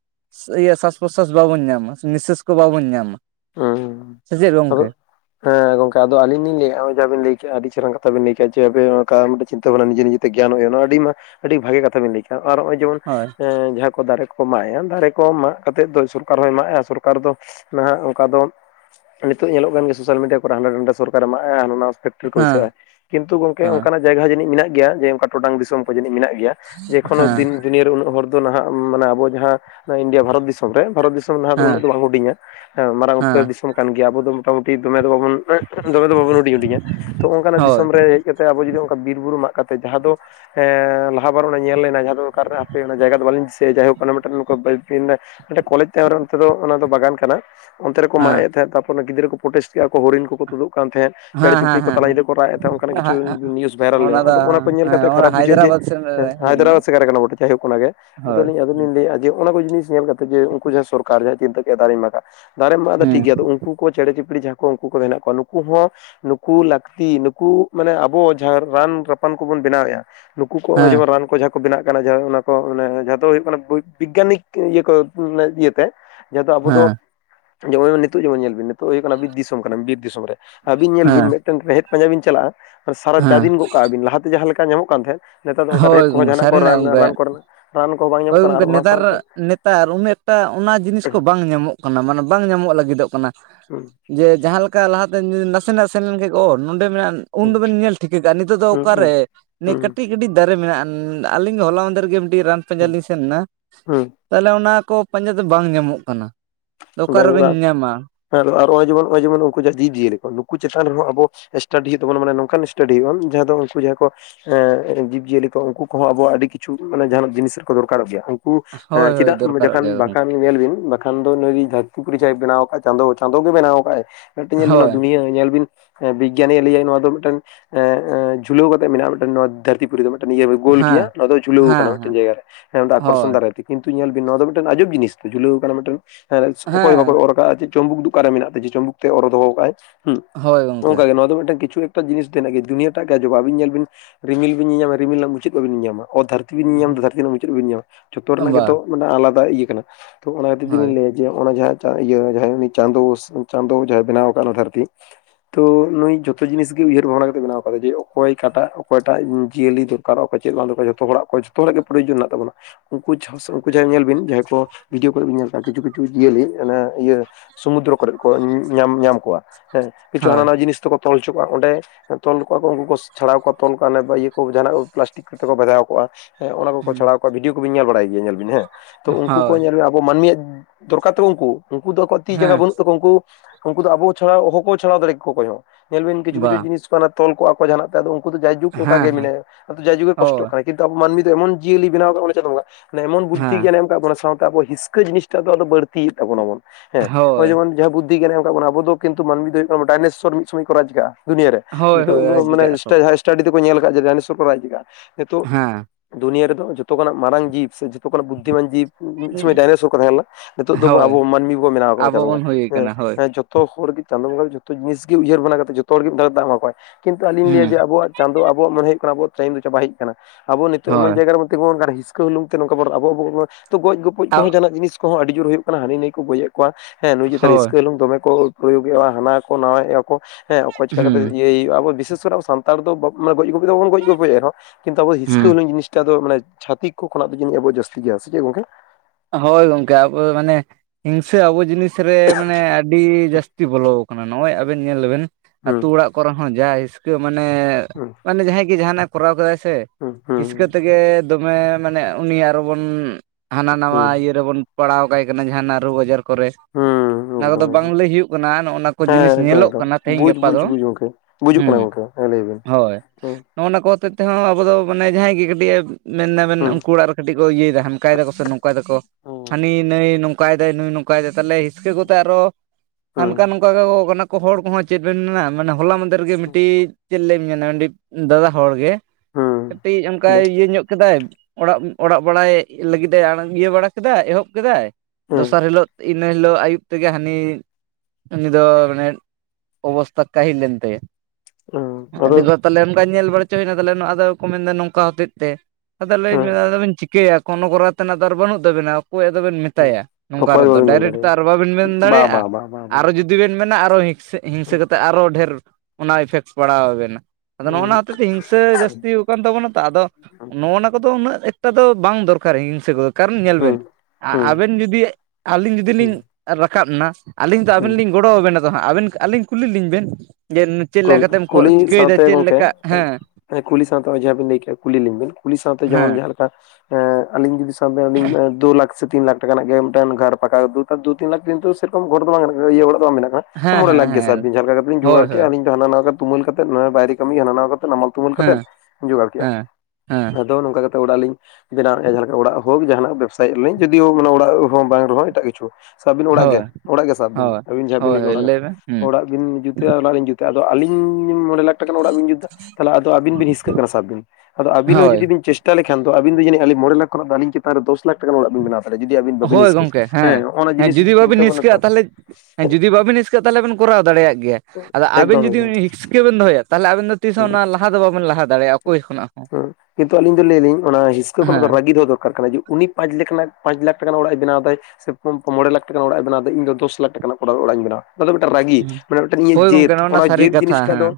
ᱤᱭᱟᱹ ᱥᱟᱥ ᱯᱨᱚᱥᱟᱥ ᱵᱟᱵᱚᱱ ᱧᱟᱢᱟ, ᱱᱤᱥᱟᱹᱥ ᱠᱚ ᱵᱟᱵᱚᱱ ᱧᱟᱢᱟ᱾ ᱦᱩᱸ ᱥᱮ ᱪᱮᱫ ᱟᱫᱚ ᱜᱚᱝᱠᱮ? ᱦᱮᱸ ᱜᱚᱝᱠᱮ ᱟᱫᱚ ᱟᱹᱞᱤᱧ ᱞᱤᱧ ᱞᱟᱹᱭᱮᱜᱼᱟ, ᱦᱚᱜᱼᱚᱭ ᱡᱟᱦᱟᱸ ᱵᱤᱱ ᱞᱟᱹᱭ ᱠᱮᱜ-ᱟ, ᱟᱹᱰᱤ ᱪᱮᱦᱨᱟ ᱠᱟᱛᱷᱟ ᱵᱤᱱ ᱞᱟᱹᱭ ᱠᱮᱜ-ᱟ, ᱡᱮ ᱚᱱᱠᱟ ᱢᱤᱫᱴᱟᱝ ᱪᱤᱱᱛᱟᱹ ᱵᱷᱟᱵᱱᱟ ᱱᱤᱡᱮ, ᱱᱤᱡᱮ ᱛᱮ ᱜᱮᱭᱟᱱ ᱦᱳᱭᱳᱜ, ᱱᱚᱣᱟ ᱟᱹᱰᱤ, ᱟᱹᱰᱤ ᱵᱷᱟᱜᱮ ᱠᱟᱛᱷᱟ ᱵᱤᱱ ᱞᱟᱹᱭ ᱠᱮᱫᱟ, ᱟᱨ ᱦᱚᱜᱼᱚᱭ ᱡᱮᱢᱚᱱ ᱦᱳᱭ ᱡᱟᱦᱟᱸ ᱠᱚ ᱫᱟᱨᱮ ᱠᱚ -ᱼ ᱢᱟᱜ ᱮ ᱫᱟᱨᱮ ᱠᱚ ᱢᱟᱜ ᱠᱟᱛᱮᱫ ᱫᱚ, ᱥᱚᱨᱠᱟᱨ ᱦᱚᱸᱭ ᱢᱟᱜ ᱮᱜᱟ ᱥᱚᱨᱠᱟᱨ ᱫᱚ ᱱᱟᱦᱟᱜ ᱚᱱᱠᱟ ᱫᱚ, ᱱᱤᱛᱚᱜ ᱧᱮᱞᱚᱜ ᱠᱟᱱ ᱜᱮᱭᱟ, ᱥᱳᱥᱟᱞ ᱢᱤᱰᱤᱭᱟ ᱠᱚᱨᱮ ᱦᱟᱸᱰᱮ ᱱᱟᱰᱮ ᱥᱚᱨᱠᱟᱨᱮ ᱢᱟᱜ ᱮᱜᱟᱴᱼᱟ, ᱦᱟᱱᱟ ᱱᱟᱣᱟ ᱯᱷᱮᱠᱴᱚᱨᱤ ᱠᱚ ᱦᱮᱸ ᱵᱟᱭᱥᱟᱹᱜᱼᱟ᱾ ᱠᱤᱱᱛᱩ ᱜᱚᱝᱠᱮ ᱦᱮᱸ ᱚᱱᱠᱟᱱᱟᱜ ᱡᱟᱭᱜᱟ ᱦᱚ, ᱡᱟᱹᱱᱤᱡ ᱢᱮᱱᱟᱜ ᱜᱮᱭᱟ, ᱡᱮ ᱚᱱᱠᱟ ᱴᱚᱰᱟᱝ ᱫᱤᱥᱚᱢ ᱠᱚ ᱡᱟᱹᱱᱤᱡ ᱢᱮᱱᱟᱜ ᱜᱮᱭᱟ᱾ ᱡᱮᱠᱳᱱᱳ ᱦᱮᱸ ᱫᱤᱱ ᱫᱩᱱᱤᱭᱟᱹ ᱨᱮ, ᱩᱱᱟᱹᱜ ᱦᱚᱲ ᱫᱚ ᱱᱟᱦᱟᱜ, ᱢᱟᱱᱮ ᱟᱵᱚ ᱡᱟᱦᱟᱸ ᱤᱱᱰᱤᱭᱟ ᱵᱷᱟᱨᱚᱛ ᱫᱤᱥᱚᱢ ᱨᱮ, ᱵᱷᱟᱨᱚᱛ ᱫᱤᱥᱚᱢ ᱨᱮ ᱱᱟᱦᱟᱜ ᱫᱚ, ᱦᱮᱸ ᱩᱱᱟᱹᱜ ᱫᱚ ᱵᱟᱝ ᱦᱩᱰᱤᱧᱟ, ᱢᱟᱨᱟᱝ ᱩᱛᱟᱹᱨ ᱦᱮᱸ ᱫᱤ ᱫᱤᱥᱚᱢ ᱠᱟᱱ ᱜᱮᱭᱟ, ᱟᱵᱚ ᱫᱚ ᱢᱚᱴᱟᱢᱩᱴᱤ ᱫᱚᱢᱮ ᱫᱚ ᱵᱟᱵᱚᱱ ᱫᱚᱢᱮ, ᱫᱚ ᱵᱟᱵᱚᱱ ᱦᱩᱰᱤᱧ, ᱦᱩᱰᱤᱧᱟ ᱛᱚ ᱚᱱᱠᱟᱱᱟᱜ ᱦᱳᱭ ᱫᱤᱥᱚᱢ ᱨᱮ ᱦᱮᱜ ᱠᱟᱛᱮ ᱟᱵᱚ ᱡᱩᱫᱤ ᱚᱱᱠᱟ ᱵᱤᱨ ᱵᱩᱨᱩ ᱢᱟᱜ ᱠᱟᱛᱮ ᱡᱟᱦᱟᱸ ᱫᱚᱼᱼ ᱮᱸ ᱞᱟᱦᱟ ᱵᱟᱨ ᱚᱱᱟ ᱧᱮᱞ ᱞᱮᱱᱟ, ᱡᱟᱦᱟᱸ ᱫᱚ ᱚᱠᱟᱨᱮ ᱦᱟᱯᱮ ᱚᱱᱟ ᱡᱟᱭᱜᱟ ᱫᱚ, ᱵᱟᱹᱞᱤᱧ ᱫᱤᱥᱟᱹᱭ ᱡᱟᱭᱦᱳᱠ ᱚᱱᱟ ᱢᱤᱫᱴᱟᱱ ᱱᱚᱝᱠᱟ ᱢᱤᱫᱴᱟᱱ ᱠᱚᱞᱮᱡᱽ ᱛᱟᱭᱚᱢ ᱨᱮ ᱚᱱᱛᱮ ᱫᱚ ᱚᱱᱟ ᱫᱚ ᱵᱟᱜᱟᱱ ᱠᱟᱱᱟ᱾ ᱚᱱᱛᱮ ᱨᱮᱠᱚ ᱦᱮᱸ ᱢᱟᱜ ᱮᱫ ᱛᱟᱸᱦᱮᱫ, ᱛᱟᱨᱯᱚᱨ ᱜᱤᱫᱽᱨᱟᱹ ᱠᱚ ᱯᱨᱚᱴᱮᱥᱴ ᱠᱮᱜ-ᱟ ᱟᱠᱚ ᱦᱚᱨᱤᱱ ᱠᱚᱠᱚ ᱛᱩᱫᱩᱜ ᱠᱟᱱ ᱛᱟᱸᱦᱮᱫ᱾ ᱪᱮᱬᱮ ᱦᱮᱸ ᱦᱮᱸ ᱪᱩᱯᱲᱤ ᱠᱚ ᱦᱮᱸ ᱛᱟᱞᱟ ᱧᱤᱫᱟᱹ ᱠᱚ ᱨᱟᱜ ᱮᱫ ᱛᱟᱦᱮᱸᱜ, ᱚᱱᱠᱟᱱᱟᱜ ᱠᱤᱪᱷᱩ ᱦᱮᱸ ᱱᱤᱭᱩᱥ ᱵᱷᱟᱭᱨᱟᱞ ᱞᱮᱱᱟ, ᱫᱚ ᱟᱫᱚ ᱚᱱᱟ ᱠᱚ ᱧᱮᱞ ᱦᱮᱸ ᱠᱟᱛᱮ ᱚᱱᱟ ᱠᱷᱟᱨᱟᱯ ᱵᱩᱡᱷᱟᱹᱜᱼᱟ ᱡᱮ ᱦᱟᱭᱫᱨᱟᱵᱟᱫᱽ ᱥᱮᱱ ᱨᱮ ᱦᱮᱸ ᱦᱩᱭ ᱞᱮᱱᱟ ᱦᱟᱭᱫᱨᱟᱵᱟᱫᱽ ᱥᱮᱠᱟᱨ ᱠᱟᱱᱟ ᱵᱚᱴᱮ ᱡᱟᱭᱦᱳᱠ ᱚᱱᱟ ᱜᱮ᱾ ᱦᱳᱭ ᱦᱮᱸ ᱟᱫᱚᱞᱤᱧ-ᱟ ᱡᱮ ᱚᱱᱟ ᱠᱚ ᱡᱤᱱᱤᱥ ᱧᱮᱞ ᱠᱟᱛᱮ ᱡᱮ ᱩᱱᱠᱩ ᱡᱟᱦᱟᱸ ᱥᱚᱨᱠᱟᱨ ᱡᱟᱦᱟᱸ ᱪᱤᱱᱛᱟᱹ ᱠᱼᱟ [unintelligible] ᱫᱟᱨᱮ ᱢᱟᱜᱟ ᱫᱟᱨᱮᱢ ᱮ ᱢᱟᱜᱫᱟ ᱴᱷᱤᱠ ᱦᱮᱸ ᱜᱮᱭᱟ᱾ ᱩᱱᱠᱩ ᱪᱮᱬᱮ ᱪᱤᱯᱲᱤ ᱡᱟᱸᱦᱟ ᱠᱚ ᱩᱱᱠᱩ ᱠᱚ ᱫᱚ ᱢᱮᱱᱟᱜ ᱠᱚᱣᱟ, ᱱᱩᱠᱩ ᱦᱚᱸ᱾ ᱱᱩᱠᱩ ᱞᱟᱹᱠᱛᱤ ᱱᱩᱠᱩ ᱢᱟᱱᱮ ᱟᱵᱚ ᱡᱟᱸᱦᱟ ᱨᱟᱱ ᱨᱟᱯᱟᱱ ᱠᱚᱵᱚᱱ ᱵᱮᱱᱟᱣᱮᱜᱼᱟ᱾ ᱱᱩᱠᱩ ᱠᱚ ᱡᱮᱢᱚᱱ ᱨᱟᱱ ᱠᱚ ᱡᱟᱸᱦᱟ᱾ ᱠᱚ ᱵᱮᱱᱟᱜ ᱠᱟᱱᱟ ᱡᱮ ᱚᱱᱟ ᱠᱚ ᱢᱟᱱᱮ ᱡᱟᱸᱦᱟ ᱫᱚ ᱦᱩᱭᱩᱜ ᱠᱟᱱᱟ ᱵᱤᱜᱽᱜᱟᱱᱤᱠ ᱤᱭᱟᱹ ᱠᱚ ᱤᱭᱟᱹᱛᱮ᱾ ᱡᱟᱦᱟᱸ ᱫᱚ ᱟᱵᱚ ᱫᱚ ᱦᱮᱸ ᱡᱮᱢᱚᱱ ᱱᱤᱛᱚᱜ ᱡᱮᱢᱚᱱ ᱧᱮᱞ ᱵᱤᱱ ᱱᱤᱛᱚᱜ ᱦᱩᱭᱩᱜ ᱠᱟᱱᱟ ᱵᱤᱨ ᱫᱤᱥᱚᱢ ᱠᱟᱱᱟ ᱵᱤᱨ ᱫᱤᱥᱚᱢ ᱨᱮ ᱟᱹᱵᱤᱱ ᱧᱮᱞ ᱵᱤᱱ ᱦᱮᱸ ᱢᱤᱫᱴᱟᱝ ᱨᱮᱸᱦᱮᱫ ᱯᱟᱸᱡᱟ ᱵᱤᱱ ᱪᱟᱞᱟᱜᱼᱟ, ᱥᱟᱨᱟ ᱡᱟ ᱦᱮᱸ ᱫᱤᱱ ᱜᱚᱜ ᱠᱟᱜᱼᱵᱤᱱ, ᱞᱟᱦᱟ ᱛᱮ ᱡᱟᱦᱟᱸ ᱞᱮᱠᱟ ᱧᱟᱢᱚᱜ ᱠᱟᱱ ᱛᱟᱦᱮᱸᱫ᱾ ᱱᱮᱛᱟᱨ ᱫᱚ ᱚᱱᱠᱟ ᱦᱳᱭ ᱨᱮᱸᱦᱮᱫ ᱠᱚ ᱦᱚᱸ ᱜᱚᱝᱠᱮ ᱡᱟᱦᱟᱸᱱᱟᱜ ᱠᱚ ᱥᱟᱹᱨᱤᱱᱟᱜ ᱨᱟᱱ ᱜᱚᱝᱠᱮ ᱨᱟᱱ ᱠᱚ ᱨᱮᱱᱟᱜ ᱨᱟᱱ ᱠᱚ ᱦᱚᱸ ᱵᱟᱝᱼᱼ ᱦᱳᱭ ᱜᱚᱝᱠᱮ ᱱᱮᱛᱟᱨ ᱱᱮᱛᱟᱨ ᱩᱱᱟᱹᱜ ᱮᱠᱴᱟ ᱚᱱᱟ ᱡᱤᱱᱤᱥ ᱠᱚ ᱵᱟᱝ ᱧᱟᱢᱚᱜ ᱠᱟᱱᱟ᱾ ᱢᱟᱱᱮ ᱵᱟᱝ ᱧᱟᱢᱚᱜ ᱞᱟᱹᱜᱤᱫᱚᱜ ᱠᱟᱱᱟ ᱦᱩᱸ ᱡᱮ ᱡᱟᱦᱟᱸ ᱞᱮᱠᱟ ᱞᱟᱦᱟ ᱛᱮ ᱱᱟᱥᱮ ᱱᱟᱥᱮ ᱞᱟᱹᱜᱤᱫ ᱚ ᱱᱸᱚᱰᱮ ᱢᱮᱱᱟ, ᱩᱱ ᱦᱩᱸ ᱫᱚ ᱵᱤᱱ ᱧᱮᱞ ᱴᱷᱤᱠ ᱠᱟᱜᱼᱟ, ᱱᱤᱛᱚᱜ ᱫᱚ ᱦᱩᱸ ᱚᱠᱟ ᱦᱩᱸ ᱨᱮ ᱱᱮ ᱦᱩᱸ ᱠᱟᱹᱴᱤᱡ᱾ [inaudible] ᱫᱟᱨᱮ ᱢᱮᱱᱟᱜᱼᱟ ᱟᱹᱞᱤᱧ ᱫᱚ ᱦᱚᱞᱟ ᱢᱟᱸᱫᱷᱮᱨ ᱜᱮ ᱢᱤᱫᱴᱤᱡ ᱨᱟᱱ ᱯᱟᱸᱡᱟ ᱦᱩᱸ ᱞᱤᱧ ᱥᱮᱱ ᱞᱮᱱᱟ᱾ ᱦᱩᱸ ᱛᱟᱦᱚᱞᱮ ᱚᱱᱟ ᱠᱚ ᱯᱟᱸᱡᱟ ᱛᱮ ᱵᱟᱝ ᱧᱟᱢᱚᱜ ᱠᱟᱱᱟ᱾ ᱚᱠᱟ ᱨᱮᱵᱮᱱ ᱰᱟᱝᱨᱟ ᱧᱟᱢᱟ ᱟᱨ ᱱᱚᱜᱼᱚᱭ ᱡᱮᱢᱚᱱ ᱱᱚᱜᱼᱚᱭ ᱡᱮᱢᱚᱱ ᱩᱱᱠᱩ ᱡᱤᱵᱽ ᱡᱤᱭᱟᱹᱞᱤ ᱠᱚ, ᱱᱩᱠᱩ ᱪᱮᱛᱟᱱ ᱨᱮ ᱦᱚᱸ ᱟᱵᱚ ᱮᱥᱴᱟᱰᱤ ᱦᱩᱭᱩᱜ ᱛᱟᱵᱚᱱ ᱢᱟᱱᱮ ᱱᱚᱝᱠᱟᱱ ᱥᱴᱟᱰᱤ ᱦᱩᱭᱩᱜᱼᱟ ᱡᱟᱸᱦᱟ ᱫᱚ ᱩᱱᱠᱩ ᱡᱟᱸᱦᱟ ᱠᱚ᱾ ᱮᱸ ᱡᱤᱵᱽ ᱡᱤᱭᱟᱹᱞᱤ ᱠᱚ ᱩᱱᱠᱩ ᱠᱚᱸᱦᱚᱸ ᱦᱮᱸ ᱡᱤᱵᱽᱡᱤᱭᱟᱹᱞᱤ ᱠᱚ ᱟᱵᱚᱣᱟᱜ ᱟᱹᱰᱤ ᱠᱤᱪᱷᱩ ᱢᱟᱱᱮ ᱡᱟᱦᱟᱸᱱᱟᱜ ᱡᱤᱱᱤᱥ ᱨᱮᱠᱚ ᱫᱚᱨᱠᱟᱨᱚᱜ ᱜᱮᱭᱟ᱾ ᱩᱸ, ᱦᱳᱭ ᱦᱳᱭ ᱪᱮᱫᱟᱜ ᱫᱚᱨᱠᱟᱨᱚᱜ ᱡᱟᱠᱷᱟᱱ ᱜᱮᱭᱟ ᱜᱚᱝᱠᱮ ᱵᱟᱠᱷᱟᱱ ᱧᱮᱞ ᱵᱤᱱ ᱵᱟᱠᱷᱟᱱ ᱫᱚ ᱱᱩ ᱯᱩᱠᱷᱨᱤ ᱪᱟᱭ ᱵᱮᱱᱟᱣ ᱟᱠᱟᱫᱼᱟ ᱪᱟᱸᱫᱚ ᱪᱟᱸᱫᱳ ᱜᱮ ᱵᱮᱱᱟᱣ ᱟᱠᱟᱫ ᱟᱭ ᱢᱤᱫᱴᱮᱱ ᱧᱮᱞ ᱵᱮᱱ ᱦᱳᱭ, ᱫᱩᱱᱤᱭᱟᱹ ᱧᱮᱞ ᱵᱤᱱ ᱵᱤᱜᱽᱜᱟᱱᱤ ᱮ ᱞᱟᱹᱭᱟᱭ ᱱᱚᱣᱟ ᱫᱚ ᱢᱤᱫᱴᱮᱱ ᱮᱸ ᱡᱷᱩᱞᱟᱹᱣ ᱠᱟᱛᱮᱜ ᱢᱮᱱᱟᱜᱼᱟ ᱢᱤᱫᱴᱟᱝ ᱫᱷᱟᱹᱨᱛᱤ ᱯᱩᱨᱤ ᱫᱚ ᱱᱤᱭᱟᱹ ᱜᱳᱞ ᱜᱮᱭᱟ ᱦᱮᱸ, ᱚᱱᱟ ᱫᱚ ᱡᱷᱩᱞᱟᱹᱣ ᱠᱟᱱᱟ ᱦᱮᱸ, ᱢᱤᱫᱴᱟᱝ ᱦᱮᱸ, ᱡᱟᱭᱜᱟ ᱨᱮ ᱟᱠᱚᱨᱥᱚᱱ ᱦᱳᱭ, ᱫᱟᱲᱮ ᱠᱤᱱᱛᱩ ᱧᱮᱞ ᱵᱤᱱ ᱱᱚᱣᱟ ᱫᱚ ᱢᱤᱫᱴᱮᱱ ᱟᱸᱡᱚᱵ ᱡᱤᱱᱤᱥ ᱡᱷᱩᱞᱟᱹᱣ ᱠᱟᱱᱟ ᱢᱤᱫᱴᱮᱱ ᱚᱠᱚᱭ ᱵᱟᱠᱚ ᱦᱮᱸ, ᱚᱨ ᱠᱟᱜᱼᱟ ᱪᱮᱜ ᱪᱚᱢᱵᱩᱠ ᱫᱚ ᱚᱠᱟᱨᱮ ᱢᱮᱱᱟᱜ ᱛᱟ ᱡᱮ ᱪᱩᱚᱢᱵᱩᱠ ᱛᱮ ᱚᱨᱚ ᱫᱚᱦᱚ ᱠᱟᱜ ᱟᱭ ᱦᱳᱭ ᱜᱚᱝᱠᱮ, ᱱᱚᱝᱠᱟ ᱜᱮ ᱱᱚᱣᱟ ᱫᱚ ᱢᱤᱫᱴᱟᱝ ᱠᱤᱪᱷᱩ ᱮᱠ ᱡᱤᱱᱤᱥ ᱛᱮᱱᱟᱜ ᱜᱮ ᱫᱩᱱᱤᱭᱟᱹ ᱴᱟᱜ ᱜᱮ ᱟᱡᱚᱵᱟ ᱟᱵᱤᱱ ᱧᱮᱞᱵᱤᱱ ᱨᱤᱢᱤᱞ ᱵᱤᱱ ᱧᱮᱞ ᱧᱟᱢᱟ ᱨᱤᱢᱤᱞ ᱨᱮᱱᱟᱜ ᱢᱩᱪᱩᱜ ᱵᱟ ᱵᱤᱱ ᱧᱮᱞ ᱧᱟᱢᱟ ᱛᱚ ᱫᱷᱟᱨᱛᱤ ᱧᱟᱢ ᱫᱟ ᱫᱷᱟᱨᱛᱤ ᱨᱮᱱᱟᱜ ᱢᱩᱪᱟᱹᱫ ᱵᱟᱵᱤᱱ ᱧᱟᱢ ᱡᱚᱛᱚ ᱨᱮᱱᱟᱜ ᱵᱟ, ᱜᱮᱛᱚ ᱟᱞᱟᱫᱟ ᱤᱭᱟᱹ ᱠᱟᱱᱟ ᱛᱚ ᱚᱱᱟ ᱠᱷᱟᱹᱤᱨ ᱛᱤᱧ ᱦᱳᱭ, ᱞᱟᱹᱭᱟ ᱡᱮ ᱚᱱᱟ ᱡᱟᱦᱟᱸ ᱤᱭᱟᱹ ᱡᱟᱦᱟᱸ ᱩᱱᱤ ᱪᱟᱸᱫᱳ ᱪᱟᱸᱫᱚ ᱡᱟᱦᱟᱸᱭ ᱵᱮᱱᱟᱣ ᱠᱟᱜᱼᱟ ᱚᱱᱟ ᱫᱷᱟᱹᱨᱛᱤ ᱛᱚ ᱱᱩᱭ ᱡᱷᱚᱛᱚ ᱡᱤᱱᱤᱥ ᱜᱮ ᱩᱭᱦᱟᱹᱨ ᱵᱷᱟᱲᱟ ᱠᱟᱛᱮ ᱵᱮᱱᱟᱣ ᱟᱠᱟᱫᱟ ᱡᱮ ᱚᱠᱚᱭ ᱠᱟᱴᱟᱜ ᱚᱠᱚᱭᱴᱟᱜ ᱡᱤᱭᱟᱹᱞᱤ ᱫᱚᱨᱠᱟᱨ ᱚᱠᱟᱴᱟᱜ ᱚᱠᱚᱭ ᱪᱮᱜ ᱵᱟᱝ ᱫᱚ ᱡᱚᱛᱚ ᱦᱚᱲᱟᱜ ᱡᱚᱛᱚ ᱦᱚᱲᱟᱜ ᱜᱮ ᱯᱨᱚᱭᱳᱡᱚᱱ ᱢᱮᱱᱟᱜ ᱛᱟᱵᱚᱱᱟ ᱩᱱᱠᱩᱡ ᱩᱱᱠᱩ ᱡᱟᱦᱟᱭ ᱧᱮᱞ ᱵᱤᱱ ᱡᱟᱦᱟᱸᱭ ᱠᱚ ᱵᱷᱤᱰᱤᱭᱳ ᱠᱚᱵᱤᱱ ᱧᱮᱞᱫᱟ ᱠᱤᱪᱷᱩ ᱠᱤᱪᱷᱩ ᱪᱩ ᱡᱤᱭᱟᱹᱞᱤ ᱤᱭᱟᱹ ᱥᱩᱢᱩᱫᱫᱨᱚ ᱠᱚᱨᱮ ᱠᱚ ᱧᱟᱢ ᱧᱟᱢ ᱠᱚᱣᱟ ᱦᱮᱸ ᱠᱤᱪᱷᱩ ᱦᱟᱱᱟ ᱦᱳᱭ, ᱱᱟᱣᱟ ᱡᱤᱱᱤᱥ ᱛᱮᱠᱚ ᱛᱚᱞ ᱦᱚᱪᱚ ᱠᱚᱣᱟ ᱚᱸᱰᱮ ᱛᱚᱞ ᱠᱚᱣᱟ ᱠᱚ ᱩᱱᱠᱩ ᱠᱚ ᱪᱷᱟᱲᱟᱣ ᱠᱚᱣᱟ ᱛᱚᱞ ᱠᱚᱣᱟ ᱤᱭᱟᱹ ᱠᱚ ᱡᱟᱦᱟᱱᱟᱜ ᱠᱚ ᱯᱞᱟᱥᱴᱤᱠ ᱛᱮᱠᱚ ᱵᱟᱡᱷᱟᱣ ᱠᱚᱜᱼᱟ ᱦᱮᱸ ᱚᱱᱟ ᱠᱚᱠᱚ ᱦᱩᱸ, ᱪᱷᱟᱲᱟᱣ ᱠᱚᱣᱟ ᱵᱷᱤᱰᱤᱭᱳ ᱠᱚᱵᱤᱱ ᱧᱮᱞ ᱵᱟᱲᱟᱭ ᱜᱮᱭᱟ ᱧᱮᱞ ᱵᱤᱱ ᱦᱮᱸ ᱛᱚ ᱩᱱᱠᱩ ᱠᱚ ᱦᱳᱭ, ᱧᱮᱞ ᱟᱵᱚ ᱢᱟᱹᱱᱢᱤᱭᱟᱜ ᱫᱚᱨᱠᱟᱨ ᱛᱟᱠᱚ ᱩᱱᱠᱩ ᱩᱱᱠᱩ ᱫᱚ ᱟᱠᱚᱣᱟᱜ ᱛᱤ ᱡᱟᱸᱜᱟ ᱦᱮᱸ, ᱵᱟᱹᱱᱩᱜ ᱛᱟᱠᱚ ᱩᱱᱠᱩ ᱩᱱᱠᱩ ᱫᱚ ᱟᱵᱚ ᱪᱷᱟᱲᱟ ᱦᱚᱸᱠᱚ ᱪᱷᱟᱲᱟᱣ ᱫᱟᱲᱮᱭᱠᱚᱣᱟ ᱚᱠᱚᱭ ᱦᱚᱸ ᱧᱮᱞᱵᱤᱱ ᱠᱤᱪᱷᱩ ᱠᱤᱪᱷᱩ ᱵᱟ, ᱡᱤᱱᱤᱥ ᱠᱟᱱᱟ ᱛᱚᱞ ᱠᱚᱣᱟᱜ ᱡᱟᱦᱟᱱᱟᱜ ᱛᱟ ᱟᱫᱚ ᱩᱱᱠᱩ ᱫᱚ ᱡᱟᱭᱡᱩᱜᱽ ᱚᱱᱠᱟ ᱦᱮᱸ, ᱜᱮ ᱦᱮᱸ, ᱢᱮᱱᱟᱭᱟ ᱟᱫᱚ ᱡᱟᱭᱡᱩᱜᱽ ᱜᱮ ᱠᱚᱥᱴᱚᱜ ᱦᱳᱭ, ᱠᱟᱱᱟ ᱠᱤᱱᱛᱩ ᱟᱵᱚ ᱢᱟᱹᱱᱢᱤ ᱫᱚ ᱮᱢᱚᱱ ᱡᱤᱭᱟᱹᱞᱤ ᱵᱮᱱᱟᱣ ᱠᱟᱜ ᱵᱚᱱᱟᱣ ᱪᱟᱸᱫᱚ ᱵᱚᱸᱜᱟ ᱮᱢᱚᱱ ᱵᱩᱫᱽᱫᱷᱤ ᱦᱮᱸ, ᱜᱮᱭᱟᱱ ᱮ ᱮᱢᱟᱠᱟᱫ ᱵᱚᱱᱟ ᱥᱟᱶᱛᱮ ᱟᱵᱚ ᱦᱤᱸᱥᱠᱟᱹ ᱡᱤᱱᱤᱥ ᱴᱟᱜ ᱫᱚ ᱟᱫᱚ ᱵᱟᱹᱲᱛᱤᱜ ᱛᱟᱵᱚ ᱟᱵᱚᱱ ᱦᱮᱸ ᱦᱳᱭ, [unintelligible] ᱟᱵᱚ ᱫᱚ ᱠᱤᱱᱛᱩ ᱢᱟᱹᱱᱢᱤ ᱫᱚ ᱦᱩᱭᱩᱜ ᱠᱟᱱᱟ ᱰᱟᱭᱱᱮᱥᱥᱚᱨ ᱢᱤᱫ ᱥᱚᱢᱚᱭ ᱠᱚ ᱨᱟᱡᱽᱠᱟᱜᱼᱟ ᱫᱩᱱᱤᱭᱟᱹᱨᱮ ᱦᱳᱭ, ᱦᱳᱭ, ᱨᱟᱡᱽ ᱱᱤᱛᱚᱜ ᱢᱟᱱᱮ ᱠᱟᱜᱼᱟ ᱠᱚ, ᱤᱥᱴᱟ ᱤᱥᱴᱟᱰᱤ ᱛᱮᱠᱚ ᱧᱮᱞ ᱠᱟᱜᱼᱟ ᱰᱟᱭᱱᱮᱥᱥᱚᱨ ᱠᱚ ᱨᱟᱡᱽ ᱠᱟᱜᱼᱟ ᱱᱤᱛᱚᱜ ᱦᱮᱸ, ᱫᱩᱱᱤᱭᱟᱹ ᱨᱮᱫᱚ ᱡᱚᱛᱷᱚ ᱠᱷᱚᱱᱟᱜ ᱢᱟᱨᱟᱝ ᱡᱤᱵᱽ ᱥᱮ ᱡᱚᱛᱷᱚ ᱠᱷᱚᱱᱟᱜ ᱵᱩᱫᱷᱤᱢᱟᱱ ᱡᱤᱵᱽ ᱢᱤᱫ ᱥᱚᱢᱚᱭ ᱰᱟᱭᱱᱮᱥᱥᱚᱨ ᱠᱚ ᱛᱟᱦᱮᱸ ᱞᱮᱱᱟ ᱱᱤᱛᱚᱜ ᱫᱚᱵᱚᱱ ᱦᱳᱭ, ᱟᱵᱚ ᱢᱟᱹᱱᱢᱤ ᱵᱚᱱ ᱵᱮᱱᱟᱣ ᱠᱟᱱᱟ ᱟᱵᱚ ᱪᱟᱸᱫᱚ ᱵᱚᱸᱜᱟ ᱵᱚᱱ ᱦᱩᱭ ᱠᱟᱱᱟ ᱦᱳᱭ, ᱦᱮᱸ ᱡᱚᱛᱚ ᱦᱚᱲ ᱜᱮ ᱪᱟᱸᱫᱳ ᱵᱚᱸᱜᱟ ᱡᱚᱛᱚ ᱡᱤᱱᱤᱥ ᱜᱮ ᱩᱭᱦᱟᱹᱨ ᱵᱮᱱᱟ ᱠᱟᱛᱮ ᱡᱚᱛᱚ ᱦᱚᱲ ᱜᱮ ᱢᱤᱫ ᱫᱷᱟᱣ ᱫᱟᱜ ᱮᱢᱟ ᱠᱚᱣᱟ ᱠᱤᱱᱛᱩ ᱟᱞᱤᱧ ᱞᱟᱹᱭᱟ ᱦᱩᱸ, ᱡᱮ ᱟᱵᱚᱣᱟᱜ ᱪᱟᱸᱫᱳ ᱟᱵᱚᱣᱟᱜ ᱢᱚᱱᱦᱮ ᱦᱩᱭᱩᱜ ᱠᱟᱱᱟ ᱟᱵᱣᱟᱜ ᱴᱟᱭᱤᱢ ᱫᱚ ᱪᱟᱵᱟ ᱦᱩᱡ ᱠᱟᱱᱟ ᱟᱵᱚ ᱱᱤᱛᱚᱜ ᱮᱢ ᱦᱳᱭ, ᱡᱟᱭᱜᱟ ᱨᱮᱜᱚᱱ ᱛᱤᱜᱟ ᱠᱟᱱᱟ ᱦᱤᱥ ᱠᱟᱹᱦᱩᱞᱩᱝ ᱛᱮ ᱱᱚᱝᱠᱟ ᱟᱵᱚᱨ ᱟᱵᱚ ᱟᱵᱚ ᱛᱚ ᱜᱚᱡ ᱜᱚᱯᱚᱡ ᱟᱵ ᱠᱚᱦᱚ ᱡᱟᱦᱟᱱᱟᱜ ᱡᱤᱱᱤᱥ ᱠᱚᱦᱚᱸ ᱟᱹᱰᱤ ᱡᱳᱨ ᱦᱩᱭᱩᱜ ᱠᱟᱱᱟ ᱦᱟᱱᱤ ᱱᱟᱹᱭ ᱠᱚ ᱜᱚᱡᱮᱫ ᱠᱟᱱᱟ ᱦᱮᱸ ᱱᱩᱭ ᱪᱮᱛᱟᱱ ᱦᱳᱭ, ᱦᱤᱸᱥᱠᱟᱹ ᱦᱩᱞᱩᱝ ᱫᱚᱢᱮ ᱠᱚ ᱯᱨᱚᱭᱳᱜ ᱮᱼᱟ ᱦᱟᱱᱟ ᱠᱚ ᱱᱟᱣᱟᱮᱜᱼᱟ ᱠᱚ ᱦᱮᱸ ᱚᱠᱚᱭ ᱪᱤᱠᱟ ᱠᱟᱛᱮ ᱦᱩᱸ, ᱤᱭᱟᱹᱭ ᱦᱩᱭᱩᱜᱼᱟ ᱟᱵ ᱵᱤᱥᱮᱥᱠᱚᱨᱮ ᱟᱵᱚ ᱥᱟᱱᱛᱟᱲ ᱫᱚ ᱜᱚᱡ ᱜᱩᱯᱤ ᱫᱚ ᱵᱟᱵᱚᱱ ᱜᱚᱡ ᱜᱚᱯᱚᱭᱚᱜ ᱟᱨᱦᱚᱸ ᱠᱤᱱᱛᱩ ᱟᱵᱚ ᱦᱤᱸᱥᱠᱟᱹ ᱦᱩᱸ᱾ ᱦᱩᱞᱩᱝ ᱡᱤᱱᱤᱥ ᱴᱟᱫᱚ ᱢᱟᱱᱮ ᱪᱷᱟᱤᱠ ᱠᱚ ᱠᱷᱚᱱᱟᱜ ᱫᱚ ᱟᱵᱚᱣᱟᱜ ᱡᱤᱱᱤᱥ ᱜᱮᱭᱟ ᱪᱮᱫ ᱜᱚᱝᱠᱮ ᱦᱳᱭ ᱜᱚᱝᱠᱮ ᱟᱵᱚ ᱢᱟᱱᱮ ᱦᱤᱝᱥᱟᱹ ᱟᱵᱚ ᱡᱤᱱᱤᱥ ᱨᱮ ᱢᱟᱱᱮ ᱟᱹᱰᱤ ᱡᱟᱹᱥᱛᱤ ᱵᱚᱞᱚ ᱟᱠᱟᱱᱟ ᱱᱚᱜᱼᱚᱭ ᱟᱵᱮᱱ ᱧᱮᱞᱵᱮᱱ ᱟᱛᱳ ᱦᱩᱸ ᱚᱲᱟᱜ ᱠᱚᱨᱮ ᱦᱚᱸᱡᱟ ᱦᱤᱥᱠᱟᱹ ᱢᱟᱱᱮ ᱦᱩᱸ ᱢᱟᱱᱮ ᱡᱟᱦᱟᱸᱭ ᱜᱮ ᱡᱟᱦᱟᱱᱟᱜ ᱠᱚᱨᱟᱣ ᱠᱟᱫᱟᱭ ᱥᱮ ᱦᱩᱸ ᱦᱤᱥᱠᱟᱹ ᱦᱩᱸ ᱛᱮᱜᱮ ᱫᱚᱢᱮ ᱢᱟᱱᱮ ᱩᱱᱤ ᱟᱨᱚᱵᱚᱱ ᱱᱟᱣᱟ ᱤᱭᱟᱹ ᱨᱮᱵᱚᱱ ᱯᱟᱲᱟᱣ ᱠᱟᱭ ᱠᱟᱱᱟ ᱡᱟᱦᱟᱱᱟᱜ ᱨᱳᱜᱽ ᱟᱡᱟᱨ ᱠᱚᱨᱮ ᱦᱩᱸ ᱦᱩᱸ ᱚᱱᱟ ᱠᱚᱫᱚ ᱮᱠᱫᱚᱢ ᱵᱟᱝ ᱮᱠᱫᱚᱢ ᱞᱟᱹᱭ ᱦᱩᱭᱩᱜ ᱠᱟᱱᱟ ᱱᱚᱜᱼ ᱱᱚᱣᱟ ᱠᱚ ᱡᱤᱱᱤᱥ ᱦᱮᱸ ᱮᱠᱫᱚᱢ ᱧᱮᱞᱚᱜ ᱮᱠᱫᱚᱢ ᱠᱟᱱᱟ ᱛᱮᱦᱤᱧ ᱵᱩᱡᱽ ᱜᱟᱯᱟ ᱵᱩᱡᱽ ᱫᱚ ᱵᱩᱡᱽ ᱜᱚᱝᱠᱮ ᱵᱩᱡᱩᱜ ᱦᱮᱸ ᱠᱟᱱᱟ ᱜᱚᱝᱠᱮ ᱦᱮᱸ ᱞᱟᱹᱭ ᱵᱤᱱ ᱦᱳᱭ ᱦᱩᱸ ᱱᱚᱜ ᱱᱚᱣᱟ ᱠᱚ ᱦᱚᱛᱮᱡ ᱛᱮᱦᱚᱸ ᱟᱵᱚ ᱫᱚ ᱢᱟᱱᱮ ᱡᱟᱦᱟᱸᱭ ᱜᱮ ᱠᱟᱹᱴᱤᱡ ᱮ ᱢᱮᱱᱫᱟᱵᱮᱱ ᱦᱩᱸ ᱩᱱᱠᱩ ᱚᱲᱟᱜ ᱨᱮ ᱠᱟᱹᱴᱤᱡ ᱠᱚ ᱤᱭᱟᱹᱮᱫᱟ ᱦᱟᱱᱠᱟᱭ ᱫᱟᱠᱚ ᱥᱮ ᱱᱚᱝᱠᱟᱭ ᱫᱟᱠᱚ ᱦᱩᱸ ᱦᱟᱹᱱᱤ ᱱᱟᱹᱭ ᱱᱚᱝᱠᱟᱭ ᱫᱟᱭ ᱱᱩᱭ ᱱᱚᱝᱠᱟᱭ ᱫᱟᱭ ᱛᱟᱞᱮ ᱡᱤᱸᱥᱠᱟᱹ ᱠᱚᱛᱮ ᱟᱨᱚ ᱦᱩᱸ ᱦᱟᱱᱠᱟ ᱱᱚᱝᱠᱟ ᱜᱮ ᱠᱟᱱᱟ ᱠᱚ ᱦᱚᱲ ᱠᱚᱦᱚᱸ ᱪᱮᱫ ᱵᱮᱱ ᱢᱮᱱᱟ ᱢᱟᱱᱮ ᱦᱚᱞᱟ ᱨᱮᱜᱮ ᱢᱤᱫᱴᱤᱡ ᱪᱮᱫ ᱞᱮᱢ ᱢᱮᱱᱟ ᱢᱤᱫᱴᱤᱡ ᱫᱟᱫᱟ ᱦᱚᱲ ᱜᱮ ᱦᱩᱸ ᱠᱟᱹᱴᱤᱡ ᱚᱱᱠᱟᱭ ᱵᱮᱥ ᱤᱭᱟᱹ ᱧᱚᱜ ᱠᱮᱫᱟᱭ ᱚᱲᱟᱜ ᱚᱲᱟᱜ ᱵᱟᱲᱟᱭ ᱞᱟᱹᱜᱤᱫ ᱮ ᱟᱲᱟᱝ ᱤᱭᱟᱹ ᱵᱟᱲᱟ ᱠᱮᱫᱟ ᱮᱦᱚᱵ ᱠᱮᱫᱟᱭ ᱦᱩᱸ ᱫᱚᱥᱟᱨ ᱦᱤᱞᱳᱜ ᱤᱱᱟᱹ ᱦᱤᱞᱳᱜ ᱟᱹᱭᱩᱵ ᱛᱮᱜᱮ ᱦᱟᱹᱱᱤ ᱩᱱᱤ ᱫᱚ ᱢᱟᱱᱮ ᱚᱵᱚᱥᱛᱛᱟ ᱠᱟᱹᱦᱤᱞ ᱞᱮᱱ ᱛᱟᱭᱟ ᱦᱩᱸ ᱟᱫᱚ ᱟᱹᱰᱤᱞᱚ ᱛᱟᱦᱞᱮ ᱚᱱᱠᱟ ᱧᱮᱞ ᱵᱟᱲᱟ ᱦᱚᱪᱚᱭᱱᱟ ᱛᱟᱦᱮ ᱟᱫᱚ ᱠᱚ ᱢᱮᱱᱫᱟ ᱱᱚᱝᱠᱟ ᱦᱚᱛᱮᱡ ᱛᱮ ᱟᱫᱚ ᱞᱟᱹᱭ ᱢᱮ ᱦᱩᱸ ᱟᱫᱚᱵᱤᱱ ᱪᱤᱠᱟᱹᱭᱟ ᱠᱚᱱᱳ ᱠᱚᱨᱟᱣ ᱛᱮᱱᱟᱜ ᱫᱚ ᱟᱨ ᱵᱟᱹᱱᱩᱜ ᱛᱟᱵᱮᱱᱟ ᱚᱠᱚᱭ ᱟᱫᱚ ᱵᱮᱱ ᱦᱩᱸ ᱢᱮᱛᱟᱭᱟ ᱱᱚᱝᱠᱟ ᱚᱠᱚᱭ ᱨᱮᱫᱚ ᱵᱟᱵᱤᱱ ᱢᱮᱱ ᱰᱟᱭᱨᱮᱠᱴ ᱛᱚ ᱫᱟᱲᱮᱭᱟᱹᱧᱟ ᱟᱨ ᱵᱟᱵᱮᱱ ᱢᱮᱱ ᱵᱟ ᱫᱟᱲᱮᱭᱟᱜᱼᱟ ᱵᱟ ᱵᱟ ᱵᱟ ᱵᱟ ᱟᱨᱚ ᱵᱟ ᱡᱩᱫᱤ ᱵᱮᱱ ᱟᱨ ᱦᱤᱝᱥᱟᱹ ᱦᱩᱸ ᱠᱟᱛᱮ ᱟᱨᱚ ᱰᱷᱮᱨ ᱚᱱᱟ ᱤᱯᱷᱮᱠᱴ ᱯᱟᱲᱟᱣ ᱟᱵᱮᱱᱟ ᱟᱫᱚ ᱱᱚᱜᱱᱟ ᱦᱩᱸ ᱦᱚᱛᱮᱛᱮ ᱦᱤᱝᱥᱟᱹ ᱡᱟᱥᱛᱤ ᱛᱟᱵᱚᱱᱟ ᱛᱚ ᱟᱫᱚ ᱱᱚᱜᱼᱟ ᱠᱚᱫᱚ ᱩᱱᱟᱹᱜ ᱮᱠᱴᱟ ᱫᱚ ᱵᱟᱝ ᱫᱚᱨᱠᱟᱨ ᱦᱤᱸᱥᱠᱟᱹ ᱠᱟᱫᱚ ᱠᱟᱨᱚᱱ ᱧᱮᱞ ᱵᱮᱱ ᱦᱩᱸ ᱦᱩᱸ ᱟᱵᱮᱱ ᱡᱩᱫᱤ ᱟᱹᱞᱤᱧ ᱡᱩᱫᱤ ᱞᱤᱧ ᱦᱩᱸ ᱨᱟᱠᱟᱵᱱᱟ ᱟᱹᱞᱤᱧ ᱫᱚ ᱦᱩᱸ ᱟᱵᱮᱱ ᱞᱤᱧ- ᱜᱚᱲᱚ ᱟᱵᱮᱱᱟ ᱛᱚ ᱦᱟᱸᱜ ᱟᱵᱮᱱ ᱟᱹᱞᱤᱧ ᱠᱩᱞᱤ ᱞᱤᱧ ᱵᱮᱱ ᱡᱮ- ᱪᱮᱫ ᱠᱩᱞ ᱞᱮᱠᱟ ᱠᱟᱛᱮᱢ ᱠᱩᱞᱤ ᱪᱤᱠᱟᱹᱭᱮᱫᱟ ᱥᱟᱶᱛᱮ ᱪᱮᱫ ᱜᱚᱝᱠᱮ ᱞᱮᱠᱟ ᱦᱮᱸ ᱦᱮ ᱠᱩᱞᱤ ᱥᱟᱶᱛᱮ ᱱᱚᱜᱼᱚᱭ ᱡᱟᱸᱦᱟ ᱵᱤᱱ ᱞᱟᱹᱭ ᱠᱮᱜᱼᱟ ᱠᱩᱞᱤᱧᱤᱱᱴ ᱵᱤᱱ ᱠᱩᱞᱤ ᱥᱟᱶᱛᱮ ᱡᱮᱢᱚᱱ ᱦᱮᱸ ᱡᱟᱦᱟᱸ ᱞᱮᱠᱟ- ᱟᱹᱞᱤᱧ ᱡᱩᱫᱤ ᱥᱟᱵ ᱵᱮᱱ ᱟᱹᱞᱤᱧ ᱫᱩ ᱞᱟᱠᱷ- ᱥᱮ ᱛᱤᱱ ᱞᱟᱠᱷ ᱴᱟᱠᱟᱱᱟᱜ ᱜᱮ ᱢᱤᱫᱴᱟᱝ ᱜᱟᱨ ᱯᱟᱠᱟ ᱫᱩ ᱞᱟᱠᱷ ᱫᱩ ᱛᱤᱱ ᱞᱟᱠᱷ ᱠᱤᱱᱛᱩ ᱥᱮᱨᱚᱠᱚᱢ ᱜᱚᱲ ᱫᱚ ᱵᱟᱝ ᱤᱭᱟᱹ ᱚᱲᱟᱜ ᱫᱚ ᱵᱟᱝ ᱵᱮᱱᱟᱜ ᱦᱮᱸ ᱠᱟᱱᱟ ᱢᱚᱬᱮ ᱦᱮᱸ ᱞᱟᱠᱷ ᱜᱮ ᱦᱮᱸ ᱥᱟᱵ ᱵᱤᱱ ᱡᱟᱦᱟᱸ ᱞᱮᱠᱟ ᱠᱟᱛᱮᱞᱤᱧ ᱦᱳᱭ ᱡᱳᱜᱟᱲ ᱠᱮᱜᱼᱟ ᱦᱳᱭ ᱟᱹᱞᱤᱧ ᱫᱚ ᱦᱟᱱᱟ ᱱᱟᱣᱟ ᱛᱩᱢᱟᱹᱞ ᱠᱟᱛᱮᱜ ᱵᱟᱭᱨᱮ ᱠᱟᱹᱢᱤ ᱦᱟᱱᱟ ᱱᱟᱣᱟ ᱠᱟᱛᱮ ᱱᱟᱢᱟᱞ- ᱛᱩᱢᱟᱹᱞ ᱠᱟᱛᱮᱫ ᱦᱮᱸ ᱡᱚᱜᱟᱲ ᱠᱮᱜᱼᱟ ᱦᱮᱸ ᱦᱮᱸ ᱟᱫᱚ ᱱᱚᱝᱠᱟ ᱠᱟᱛᱮ ᱚᱲᱟᱜ ᱞᱤᱧ- ᱵᱮᱱᱟᱣᱼᱟ ᱡᱟᱦᱟᱸ ᱞᱮᱠᱟ ᱚᱲᱟᱜ ᱦᱳᱠ ᱡᱟᱦᱟᱱᱟᱜ ᱵᱮᱵᱽᱥᱟᱭᱮᱫ ᱞᱤᱧ ᱡᱳᱫᱤᱭᱳ ᱚᱲᱟᱜ ᱦᱚᱸ ᱵᱟᱝ ᱨᱮᱦᱚᱸ ᱮᱴᱟᱜ ᱠᱤᱪᱷᱩ ᱥᱟᱵ ᱵᱤᱱ ᱚᱲᱟᱜ ᱜᱮ ᱦᱳᱭ ᱚᱲᱟᱜ ᱜᱮ ᱥᱟᱵ ᱵᱤᱱ ᱦᱳᱭ ᱟᱹᱵᱤᱱ ᱡᱟᱦᱟᱸᱵᱤᱱ ᱦᱳᱭ ᱞᱟᱹᱭ ᱠᱮᱜᱼᱟ ᱦᱳᱭ ᱚᱲᱟᱜ ᱠᱟᱛᱷᱟ ᱢᱮ ᱦᱩᱸ ᱚᱲᱟᱜ ᱵᱤᱱ ᱡᱩᱛᱮᱜᱼᱟ ᱚᱲᱟᱜ ᱞᱤᱧ ᱡᱩᱛ- ᱠᱮᱜᱼᱟ ᱟᱫᱚ ᱟᱞᱤᱧ ᱢᱚᱲᱮ ᱞᱟᱠᱷ- ᱴᱟᱠᱟ ᱨᱮᱱᱟᱜ ᱚᱲᱟᱜ ᱵᱤᱱ ᱡᱩᱫᱟ ᱛᱟᱦᱚᱞᱮ ᱟᱫᱚ ᱟᱹᱵᱤᱱ ᱵᱤᱱ ᱦᱤᱸᱥᱠᱟᱹᱜ ᱠᱟᱱᱟ ᱥᱟᱵ ᱵᱤᱱ ᱟᱫᱚ ᱟᱵᱤᱱ ᱦᱚᱸ ᱦᱳᱭ ᱡᱩᱫᱤ ᱵᱤᱱ ᱪᱮᱥᱴᱟ- ᱛᱟᱦᱞᱮ ᱠᱷᱟᱱ ᱫᱚ ᱟᱹᱵᱤᱱ ᱫᱚ ᱡᱟᱹᱱᱤᱡ ᱟᱹᱞᱤᱧ ᱢᱚᱬᱮ ᱞᱟᱠᱷ ᱠᱷᱚᱱᱟᱜ ᱫᱚ ᱟᱹᱞᱤᱧ ᱪᱮ- ᱛᱟᱦᱞᱮ ᱫᱚᱥ ᱞᱟᱠᱷ ᱴᱟᱠᱟ ᱨᱮᱱᱟᱜ ᱚᱲᱟᱜ ᱵᱤᱱ ᱵᱮᱱᱟᱣ ᱫᱟᱲᱭᱟᱜᱼᱟ ᱡᱩᱫᱤ ᱟᱹᱵᱤᱱ ᱵᱟᱹᱵᱤᱱ ᱦᱳᱭ ᱦᱸᱥᱠᱟᱹᱜᱼᱟ ᱜᱚᱢᱠᱮ ᱦᱮᱸ ᱱᱚᱜᱼᱚ ᱱᱚᱣᱟ ᱦᱮᱸ ᱡᱤᱱᱤᱥ ᱡᱩᱫᱤ ᱪᱤᱱᱛᱟᱹ ᱵᱟᱵᱤᱱ ᱵᱟᱵᱱᱟ ᱦᱤᱥᱠᱟᱹᱜᱼᱟ ᱛᱚ- ᱛᱟᱦᱚᱞᱮ ᱡᱩᱫᱤ ᱵᱟᱵᱤᱱ ᱦᱤᱥᱠᱟᱹᱜᱼᱟ ᱛᱟᱦᱚᱞᱮ ᱵᱮᱱ ᱠᱚᱨᱟᱣ ᱫᱟᱲᱮᱭᱟᱜ ᱜᱮᱭᱟ ᱟᱫᱚ ᱟᱵᱮᱱ ᱮᱠᱫᱚᱢ ᱡᱩᱫᱤ ᱮᱠᱫᱚᱢ ᱵᱤᱱ ᱦᱤ- ᱦᱤᱥᱠᱟᱹ ᱵᱤᱱ ᱫᱚᱦᱚᱭᱟ ᱛᱟᱦᱚᱞᱮ ᱟᱹᱵᱤᱱ ᱛᱤᱥ ᱦᱚᱸ ᱦᱩᱸ ᱚᱱᱟ ᱞᱟᱦᱟ ᱫᱚ ᱵᱟᱵᱮᱱ ᱞᱟᱦᱟ- ᱫᱟᱲᱮᱭᱟᱜᱼᱟ ᱚᱠᱚᱭ ᱠᱷᱚᱱᱟᱜ ᱦᱚᱸ ᱦᱮᱸ ᱠᱤᱱᱛᱩ ᱟᱹᱞᱤᱧ ᱫᱚ ᱞᱟᱹᱭ ᱞᱤᱧ ᱚᱱᱟ ᱦᱤᱥᱠᱟᱹ ᱠᱷᱚᱱᱟᱜ ᱫᱚ ᱦᱮᱸ ᱨᱟᱹᱜᱤ ᱫᱚ ᱫᱚᱨᱠᱟᱨ ᱠᱟᱱᱟ ᱡ- ᱩᱱᱤ ᱯᱟᱸᱪ ᱞᱮᱠ ᱞᱟᱠᱷ ᱯᱟᱸᱪ ᱞᱟᱠᱷ ᱴᱟᱠᱟ ᱨᱮᱱᱟᱜ ᱚᱲᱟᱜ ᱮ ᱵᱮᱱᱟᱣ ᱫᱟᱭ ᱥᱮ ᱯᱳᱢ ᱯ ᱢᱚᱬᱮ ᱞᱟᱠᱷ ᱴᱟᱠᱟ ᱨᱮᱱᱟᱜ ᱚᱲᱟᱜᱼᱮ ᱵᱮᱱᱟᱣᱫᱟ ᱤᱧ ᱫᱚ ᱫᱚᱥ ᱞᱟᱠᱷ ᱴᱟᱠᱟ ᱨᱮᱱᱟᱜ ᱚᱲᱟᱜ ᱤᱧ ᱵᱮᱱᱟᱣᱟ ᱚᱱᱟ ᱫᱚ ᱢᱤᱫᱴᱟᱝ ᱨᱟᱹᱜᱤ ᱢᱟᱱᱮ ᱢᱤᱫᱴᱮᱱ ᱤᱧᱟᱹᱜ ᱦᱳᱭ ᱡᱮᱫ ᱜᱚᱢᱠᱮ ᱱᱚᱜᱼᱚ ᱱᱟ ᱚᱱᱟ ᱥᱟᱹᱨᱤ ᱡᱮᱫ ᱠᱟᱛᱷᱟ ᱡᱤᱱᱤᱥᱴᱟᱜ ᱫᱚ ᱦᱮᱸ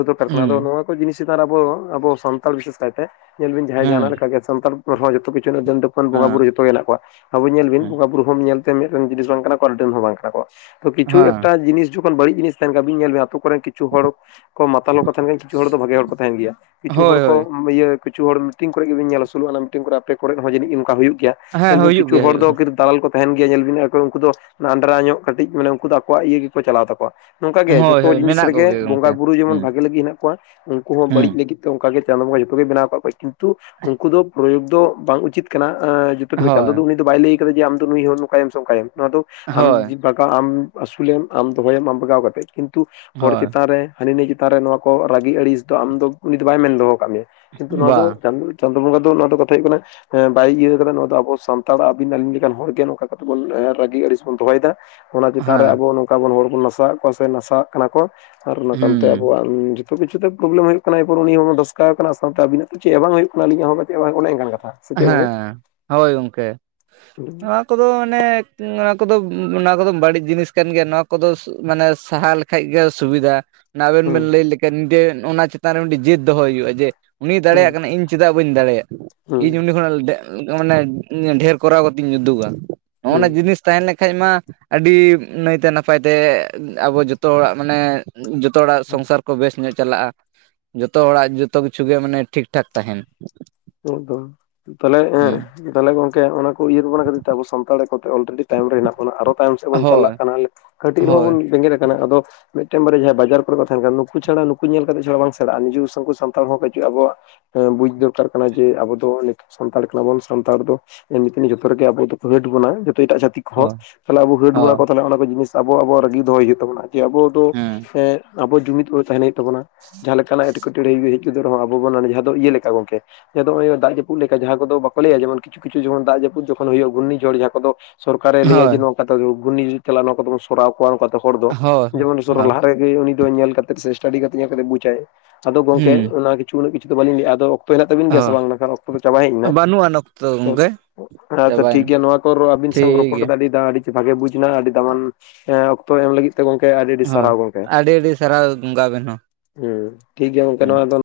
ᱫᱚᱨᱠᱟᱨ ᱠᱟᱱᱟ ᱟᱫᱚ ᱦᱩᱸ ᱱᱚᱣᱟ- ᱡᱤᱱᱤᱥ ᱪᱮᱛᱟᱱᱨᱮ ᱟᱵᱚ ᱟᱵᱚ ᱥᱟᱱᱛᱟᱲ ᱵᱤᱥᱮᱥ ᱠᱟᱭᱛᱮ ᱧᱮᱞ ᱵᱤᱱ ᱡᱟᱦᱟᱸᱭ ᱡᱟᱦᱟᱱᱟᱜ ᱦᱮᱸ ᱞᱮᱠᱟᱜᱮ ᱥᱟᱱᱛᱟᱲ ᱦᱚᱸ ᱡᱚᱛᱚ ᱠᱤᱪᱷ- ᱪᱷᱩ ᱦᱮᱱᱟᱜᱼᱟ ᱰᱟᱹᱱ ᱰᱟᱹᱯᱟᱹᱱ ᱵᱚᱸᱜᱟ ᱵᱩᱨᱩ ᱦᱮᱸ ᱡᱚᱛᱚ ᱜᱮ ᱢᱮᱱᱟᱜ ᱠᱚᱣᱟ ᱟᱵᱚ ᱧᱮᱞ ᱵᱤᱱ ᱵᱚᱸᱜᱟ ᱵᱩᱨᱩ ᱦᱚᱸᱢ ᱧᱮᱞ- ᱢᱤᱫᱴᱮᱱ ᱡᱤᱱᱤᱥ ᱵᱟᱝ ᱠᱟᱱᱟ ᱠᱚ ᱟᱨ ᱰᱟᱹᱱ ᱦᱚᱸ ᱵᱟᱝ ᱠᱟᱱᱟ ᱠᱚ ᱠᱤᱪᱩ ᱦᱮᱸ ᱮᱠᱴᱟ ᱡᱤᱱᱤᱥ - ᱠᱤᱷᱩᱜᱟᱱ ᱵᱟᱹᱲᱤᱡ ᱡᱤᱱᱤᱥ ᱛᱟᱦᱮᱱ ᱠᱟᱱᱟ ᱟᱹᱰᱤᱱ ᱧᱮᱞ ᱵᱮᱱ ᱟᱛᱳ ᱠᱚᱨᱮᱱ ᱠᱤᱪᱷᱩ ᱦᱚᱲ ᱠᱚ ᱢᱟᱛᱟᱞ ᱦᱚᱠᱚ ᱛᱟᱦᱮᱱ ᱜᱤᱭᱟ ᱠᱤᱪᱷᱩ ᱦᱚᱲ ᱫᱚ ᱵᱷᱟᱜᱮ ᱦᱚ ᱠᱚ ᱛᱟᱦᱮᱱ ᱜᱮᱭᱟ ᱠᱤᱪᱷᱩ ᱦᱚᱲ ᱦᱳᱭ ᱦᱳᱭ ᱠᱚ ᱤᱭᱟᱹ ᱠᱤᱪᱷᱩ ᱦᱚᱲ ᱢᱤᱴᱤᱝ ᱠᱚᱨᱮ ᱜᱮᱵᱮᱱ ᱧᱮᱞᱟ ᱥᱳᱞᱳ ᱟᱱᱟ ᱢᱤᱴᱤᱝ ᱠᱚᱨᱮ ᱟᱯᱮ ᱠᱚᱨᱮ ᱦᱚᱸ ᱡᱟᱹᱱᱤᱡ ᱚᱱᱠᱟ ᱦᱩᱭᱩᱜ ᱜᱮᱭᱟ ᱦᱮᱸ ᱧᱮᱞ ᱵᱤᱱ ᱦᱩᱭᱩᱜ ᱠᱤᱪᱷᱩ ᱜᱮᱭᱟ ᱦᱩᱭᱩᱜ ᱦᱚᱲ ᱜᱮᱭᱟ ᱫᱚ ᱫᱟᱞᱟᱞ ᱠᱚ ᱛᱟᱦᱮᱱ ᱜᱮᱭᱟ ᱧᱮᱞ ᱵᱤᱱ ᱟᱫᱚ ᱩᱱᱠᱩ ᱫᱚ ᱟᱸᱰᱨᱟ ᱧᱚᱜ ᱠᱟᱹᱴᱤᱡ ᱢᱟᱱᱮ ᱩᱱᱠᱩ ᱫᱚ ᱟᱠᱚᱣᱟᱜ ᱤᱭᱟᱹ ᱜᱮᱠᱚ ᱪᱟᱞᱟᱣ ᱛᱟᱠᱚᱣᱟ ᱱᱚᱝᱠᱟ ᱜᱮ ᱦᱳᱭ ᱡᱷᱚᱛᱚ ᱦᱳᱭ ᱡᱤᱱᱤᱥ ᱢᱮᱱᱟᱜ ᱨᱮᱜᱮ ᱠᱚᱜᱮ ᱜᱚᱝᱠᱮ ᱵᱚᱸᱜᱟ ᱵᱩᱨᱩ ᱡᱮᱢᱚᱱ ᱦᱩᱸ ᱵᱷᱟᱜᱮ ᱞᱟᱹᱜᱤᱫ ᱦᱮᱱᱟᱜ ᱠᱚᱣᱟ ᱩᱱᱠᱩ ᱦᱚᱸ ᱦᱩᱸ ᱵᱟᱹᱲᱤᱡ ᱞᱟᱹᱜᱤᱫ- ᱛᱚ ᱚᱱᱠᱟ ᱜᱮ ᱪᱟᱸᱫᱳ ᱵᱚᱸᱜᱟ ᱡᱚᱛᱚ ᱜᱮ ᱵᱮᱱᱟᱣ ᱟᱠᱟᱫ ᱠᱚᱣᱟ ᱠᱤᱱᱛᱩ ᱩᱱᱠᱩ ᱫᱚ ᱯᱨᱚᱭᱳᱜ ᱫᱚ ᱵᱟᱝ ᱩᱪᱤᱛ ᱠᱟᱱᱟ [unintelligible] ᱪᱟᱸᱫᱳ ᱦᱳᱭ ᱫᱚ ᱩᱱᱤ ᱫᱚ ᱵᱟᱭ ᱞᱟᱹᱭ ᱟᱠᱟᱫᱟ ᱡᱮ ᱟᱢ ᱫᱚ ᱱᱩᱭ ᱦᱚᱲ ᱱᱚᱝᱠᱟᱭᱮᱢ ᱥᱮ ᱚᱝᱠᱟᱭᱮᱢ ᱱᱚᱣᱟ ᱫᱚ ᱦᱳᱭ ᱟᱢ ᱡᱩ- [unintelligible] ᱟᱢ ᱟᱹᱥᱩᱞᱮᱢ ᱟᱢ ᱫᱚᱦᱚᱭᱮᱢ ᱟᱢ ᱵᱟᱜᱟᱣ ᱠᱟᱛᱮᱫ ᱠᱤᱱᱛᱩ ᱦᱚᱲ ᱦᱳᱭ ᱪᱮᱛᱟᱱ ᱨᱮ- ᱦᱟᱹᱱᱤ ᱱᱟᱹᱭ ᱪᱮᱛᱟᱱ ᱨᱮ ᱱᱚᱣᱟ ᱠᱚ ᱨᱟᱹᱜᱤ ᱟᱹᱲᱤᱥ ᱫᱚ ᱟᱢ ᱫᱚ ᱩᱱᱤ ᱫᱚ ᱵᱟᱭ ᱢᱮᱱ ᱫᱚᱦᱚ ᱟᱠᱟᱫ ᱢᱮᱭᱟ ᱠᱤᱱᱛᱩ ᱱᱚᱣᱟ ᱵᱟ ᱫᱚ ᱪᱟᱸᱫᱳ ᱵᱚᱸᱜᱟ ᱫᱚ ᱱᱚᱣᱟ ᱫᱚ ᱠᱟᱛᱷᱟ ᱦᱩᱭᱩᱜ ᱠᱟᱱᱟ ᱦᱮᱸ ᱵᱟᱭ ᱤᱭᱟᱹ ᱟᱠᱟᱫᱟ ᱱᱚᱣᱟ ᱫᱚ ᱟᱵᱚ ᱥᱟᱱᱛᱟᱲ ᱟᱹᱵᱤᱱ ᱟᱹᱞᱤᱧ ᱞᱮᱠᱟᱱ ᱦᱚᱲᱜᱮ ᱱᱚᱝᱠᱟ ᱠᱟᱛᱮᱜ ᱵᱚᱱ ᱨᱟᱹᱜᱤ ᱟᱹᱲᱤᱥ ᱵᱚᱱ ᱫᱚᱦᱚᱭᱮᱫᱟ ᱚᱱᱟ ᱪᱮᱛᱟᱱ ᱨᱮ ᱦᱮᱸ ᱟᱵᱚ ᱱᱚᱝᱠᱟ ᱵᱚᱱ ᱦᱚᱲ ᱵᱚᱱ ᱱᱟᱥᱟᱣᱮᱫ ᱠᱚᱣᱟ ᱥᱮ ᱱᱟᱥᱟᱜ ᱠᱟᱱᱟ ᱠᱚ ᱟᱨ ᱚᱱᱟ ᱠᱟᱱᱛᱮ ᱦᱩᱸ ᱟᱵᱚᱣᱟᱜ- ᱡᱚᱛᱚ ᱠᱤᱪᱷᱩ ᱛᱮ ᱯᱨᱚᱵᱞᱮᱢ ᱦᱩᱭᱩᱜ ᱠᱟᱱᱟ ᱮᱯᱚᱨ ᱩᱱᱤ ᱦᱚᱸ ᱵᱚᱱ ᱫᱚᱥᱠᱟᱣ ᱟᱠᱟᱱᱟ ᱥᱟᱶᱛᱮ ᱟᱹᱵᱤᱱᱟᱜ ᱫᱚ ᱪᱮᱫ ᱦᱚ ᱵᱟᱝ ᱦᱩᱭᱩᱜ ᱠᱟᱱᱟ ᱟᱞᱤᱧᱟᱜ ᱦᱚᱸ ᱪᱮᱫ ᱵᱟᱝ ᱚᱱᱮ ᱚᱱᱠᱟᱱ ᱠᱟᱛᱷᱟ ᱥᱮ ᱪᱮᱫ ᱜᱚᱝᱠᱮ ᱦᱮᱸ ᱦᱳᱭ ᱜᱚᱢᱠᱮ ᱦᱩᱸ ᱱᱚ- ᱠᱚᱫᱚ ᱢᱟᱱᱮ ᱱᱚᱣᱟ ᱠᱚᱫᱚ ᱱᱚᱣᱟ ᱠᱚᱫᱚ ᱵᱟᱹᱲᱤᱡ ᱡᱤᱱᱤᱥ ᱠᱟᱱ ᱜᱮᱭᱟ ᱱᱚᱣᱟ ᱠᱚᱫᱚ ᱢᱟᱱᱮ ᱥᱟᱦᱟ ᱞᱮ ᱠᱷᱟᱡ ᱜᱮ ᱥᱩᱵᱤᱫᱷᱟ ᱟᱵᱮᱱ ᱦᱩᱸ ᱵᱮᱱ ᱞᱟᱹᱭ ᱞᱮᱠᱷᱟᱱ ᱡᱮ ᱚᱱᱟ ᱪᱮᱛᱟᱱ ᱨᱮ ᱢᱤᱫᱴᱮᱱ ᱡᱤᱫ ᱫᱚᱦᱚ ᱦᱩᱭᱩᱜᱼᱟ ᱡᱮ ᱩᱱᱤᱭ ᱫᱟᱲᱮᱭᱟᱜ ᱦᱩᱸ ᱠᱟᱱᱟᱭ ᱤᱧ ᱪᱮᱫᱟᱜ- ᱵᱟᱹᱧ ᱫᱟᱲᱮᱭᱟᱜ ᱤᱧ ᱦᱩᱸ ᱩᱱᱤ ᱠᱷᱚᱱᱟᱜ ᱢᱟᱱᱮ ᱰᱷᱮᱨ ᱠᱚᱨᱟᱣ ᱠᱟᱛᱮ ᱤᱧ ᱩᱫᱩᱜᱟ ᱱᱚᱜᱼᱚ ᱦᱩᱸ ᱱᱚᱣᱟ ᱡᱤᱱᱤᱥ ᱛᱟᱦᱮᱸ ᱞᱮᱠᱷᱟᱡ ᱢᱟ ᱟᱹᱰᱤ ᱱᱟᱭᱛᱮ ᱱᱟᱯᱟᱭᱛᱮ ᱟᱵᱚ ᱡᱚᱛᱚ ᱦᱚᱲᱟᱜ ᱢᱟᱱᱮ ᱡᱚᱛᱚ ᱦᱚᱲᱟᱜ ᱦᱩᱸ ᱥᱚᱝᱥᱟᱨ ᱠᱚ ᱵᱮᱥ ᱧᱚᱜ ᱪᱟᱞᱟᱜᱼᱟ ᱡᱚᱛᱚ ᱦᱚᱲᱟᱜ ᱡᱚᱛᱚ ᱠᱤᱪᱷᱩ ᱜᱮ ᱢᱟᱱᱮ ᱴᱷᱤᱠ ᱴᱷᱟᱠ ᱛᱟᱦᱮᱱᱟ ᱱᱤᱛ ᱫᱚ ᱛᱟᱦᱞᱮ, ᱦᱮᱸ ᱛᱟᱦᱞᱮ ᱜᱚᱝᱠᱮ ᱚᱱᱟ ᱠᱚ ᱩᱭᱦᱟᱹᱨ ᱵᱷᱟᱵᱽᱱᱟ ᱠᱷᱟᱹᱛᱤᱨ ᱛᱮ ᱟᱵᱚ ᱥᱟᱱᱛᱟᱲ ᱜᱮᱠᱚ ᱚᱞᱨᱮᱰᱤ ᱛᱟᱭᱚᱢ ᱨᱮ ᱦᱮᱱᱟᱜ ᱵᱚᱱᱟ ᱟᱨᱚ ᱛᱟᱭᱚᱢ ᱥᱮᱫ ᱵᱚᱱ ᱦᱳᱭ ᱪᱟᱞᱟᱜ ᱠᱟᱱᱟ ᱠᱟᱹᱴᱤᱡ ᱨᱮᱦᱚᱸ ᱦᱳᱭ ᱵᱚᱱ ᱵᱮᱸᱜᱮᱫ ᱟᱠᱟᱱᱟ ᱟᱫᱚ ᱢᱤᱫᱴᱟᱝ ᱵᱟᱨᱭᱟ ᱡᱟᱦᱟᱸᱭ ᱵᱟᱡᱟᱨ ᱠᱚᱨᱮ ᱠᱚ ᱛᱟᱦᱮᱱ ᱠᱟᱱᱟ ᱱᱩᱠᱩ ᱪᱷᱟᱲᱟ ᱱᱩᱠᱩ ᱧᱮᱞ ᱠᱟᱛᱮᱫ ᱪᱷᱟᱲᱟ ᱵᱟᱝ ᱥᱮᱲᱟᱜᱼᱟ ᱱᱤᱡᱮᱥᱥᱚ ᱥᱟᱱᱛᱟᱲ ᱦᱚᱸ ᱯᱟᱪᱮᱫ ᱟᱵᱚᱣᱟᱜ ᱦᱮᱸ ᱵᱩᱡ ᱫᱚᱨᱠᱟᱨ ᱠᱟᱱᱟ ᱡᱮ ᱟᱵᱚ ᱫᱚ ᱱᱤᱛᱚᱜ ᱥᱟᱱᱛᱟᱲ ᱠᱟᱱᱟᱵᱚᱱ ᱥᱟᱱᱛᱟᱲ ᱫᱚ ᱮᱢᱱᱤᱛᱮ ᱡᱚᱛᱚ ᱨᱮᱜᱮ ᱟᱵᱚ ᱫᱚᱠᱚ ᱦᱮᱰ ᱵᱚᱱᱟ ᱡᱚᱛᱚ ᱮᱴᱟᱜ ᱡᱟᱹᱛᱤ ᱦᱳᱭ ᱛᱟᱦᱚᱞᱮ ᱟᱵᱚ ᱦᱮᱴ ᱵᱚᱱᱟ ᱦᱳᱭ ᱠᱚ ᱛᱟᱦᱚᱞᱮ ᱚᱱᱟ ᱠᱚ ᱡᱤᱱᱤᱥ ᱟᱵᱚ ᱟᱵᱚᱣᱟᱜ ᱨᱟᱹᱜᱤ ᱫᱚᱦᱚᱭ ᱦᱩᱭᱩᱜ ᱛᱟᱵᱱᱟ ᱡᱮ ᱟᱵᱚ ᱫᱚ ᱦᱮᱸ ᱟᱵᱚ ᱡᱩᱢᱤᱫ ᱠᱚᱜᱱᱛᱟᱦᱮᱱ ᱦᱩᱭᱩᱜ ᱛᱟᱵᱚᱱᱟ ᱡᱟᱦᱟᱸ ᱞᱮᱠᱟᱱᱟᱜ ᱮᱴᱠᱮᱴᱚᱬᱮ ᱦᱮᱡ ᱜᱚᱫᱚᱜ ᱨᱮᱦᱚᱸ ᱟᱵᱚ ᱵᱚᱱ ᱡᱟᱦᱟᱸ ᱫᱚ ᱤᱭᱟᱹ ᱞᱮᱠᱟ ᱜᱚᱝᱠᱮ ᱪᱮᱫᱚᱜ ᱦᱳᱭᱳᱜ-ᱟ ᱫᱟᱜ ᱡᱟᱹᱯᱩᱫ ᱞᱮᱠᱟ ᱡᱟᱦᱟᱸ ᱠᱚᱫᱚ ᱵᱟᱠᱚ ᱞᱟᱹᱭᱟ ᱡᱮᱢᱚᱱ ᱠᱤᱪᱷᱩ ᱠᱤᱪᱷᱩ ᱡᱮᱢᱚᱱ ᱫᱟᱜ ᱡᱟᱹᱯᱩᱫ ᱡᱚᱠᱷᱚᱱ ᱦᱩᱭᱩᱜ-ᱟ ᱜᱷᱩᱨᱱᱤ ᱡᱷᱚᱲ ᱡᱟᱦᱟᱸ ᱠᱚᱫᱚ ᱥᱚᱨᱠᱟᱨᱮ ᱞᱟᱹᱭᱟ ᱦᱳᱭ ᱡᱮ ᱱᱚᱝᱠᱟᱛᱮ ᱜᱷᱩᱨᱱᱤ ᱡᱷᱚᱲ ᱪᱟᱞᱟᱜ-ᱟ ᱱᱚᱝᱠᱟᱛᱮᱵᱚᱱ ᱥᱚᱨᱟᱣ ᱠᱚᱣᱟ ᱱᱚᱝᱠᱟ ᱛᱮ ᱦᱚᱲ ᱫᱚ ᱦᱳᱭ ᱡᱮᱢᱚᱱ ᱥᱚᱨᱟᱣ ᱦᱳᱭ ᱞᱟᱦᱟᱨᱮ ᱩᱱᱤ ᱫᱚ ᱧᱮᱞ ᱠᱟᱛᱮᱫ ᱥᱮ ᱥᱴᱟᱰᱤ ᱠᱟᱛᱮ ᱧᱮᱞ ᱠᱟᱛᱮ ᱵᱩᱡᱟᱭ ᱟᱫᱚ ᱜᱚᱝᱢᱠᱮ ᱦᱩᱸ ᱠᱤᱪᱷᱩ ᱩᱱᱟᱹᱜ ᱠᱤᱪᱷᱩ ᱫᱚ ᱵᱟᱹᱞᱤᱧ ᱞᱟᱹᱭ ᱮᱫᱟ ᱟᱫᱚ ᱚᱠᱛᱚ ᱢᱮᱱᱟᱜ ᱛᱟᱵᱤᱱ ᱜᱮᱭᱟ ᱥᱮ ᱦᱳᱭ ᱵᱟᱝ ᱵᱟᱝᱠᱷᱟᱱ ᱚᱠᱛᱚ ᱫᱚ ᱪᱟᱵᱟ ᱦᱮᱡ ᱮᱱᱟ ᱵᱟᱹᱱᱩᱜ ᱟᱱ ᱚᱠᱛᱚ ᱜᱚᱝᱠᱮ ᱦᱮᱸᱛᱚ ᱪᱟᱵᱟᱭᱮᱱᱟ ᱴᱷᱤᱠᱜᱮᱭᱟ ᱱᱚᱣᱟ ᱠᱚ ᱟᱹᱵᱤᱱ ᱥᱟᱶ ᱴᱷᱤᱠ ᱨᱚᱯᱚᱲ ᱜᱮᱭᱟ ᱠᱟᱛᱮ ᱟᱰᱤ ᱟᱹᱰᱤ ᱵᱷᱟᱜᱮ ᱵᱩᱡᱽ ᱮᱱᱟ ᱟᱹᱰᱤ ᱫᱟᱢᱟᱱ ᱮ ᱚᱠᱛᱚ ᱮᱢ ᱞᱟᱹᱜᱤᱫ ᱛᱮ ᱜᱚᱢᱠᱮ ᱟᱹᱰᱤ ᱟᱹᱰᱤ ᱦᱳᱭ ᱥᱟᱨᱦᱟᱣ ᱜᱚᱢᱠᱮ ᱟᱹᱰᱤ ᱟᱹᱰᱤ ᱥᱟᱨᱦᱟᱣ ᱜᱚᱝᱠᱮ ᱟᱵᱮᱱ ᱦᱚᱸ ᱦᱮᱸ ᱴᱷᱤᱠ ᱜᱮᱭᱟ ᱜᱚᱝᱠᱮ ᱦᱮᱸ ᱱᱚᱣᱟ ᱫᱚ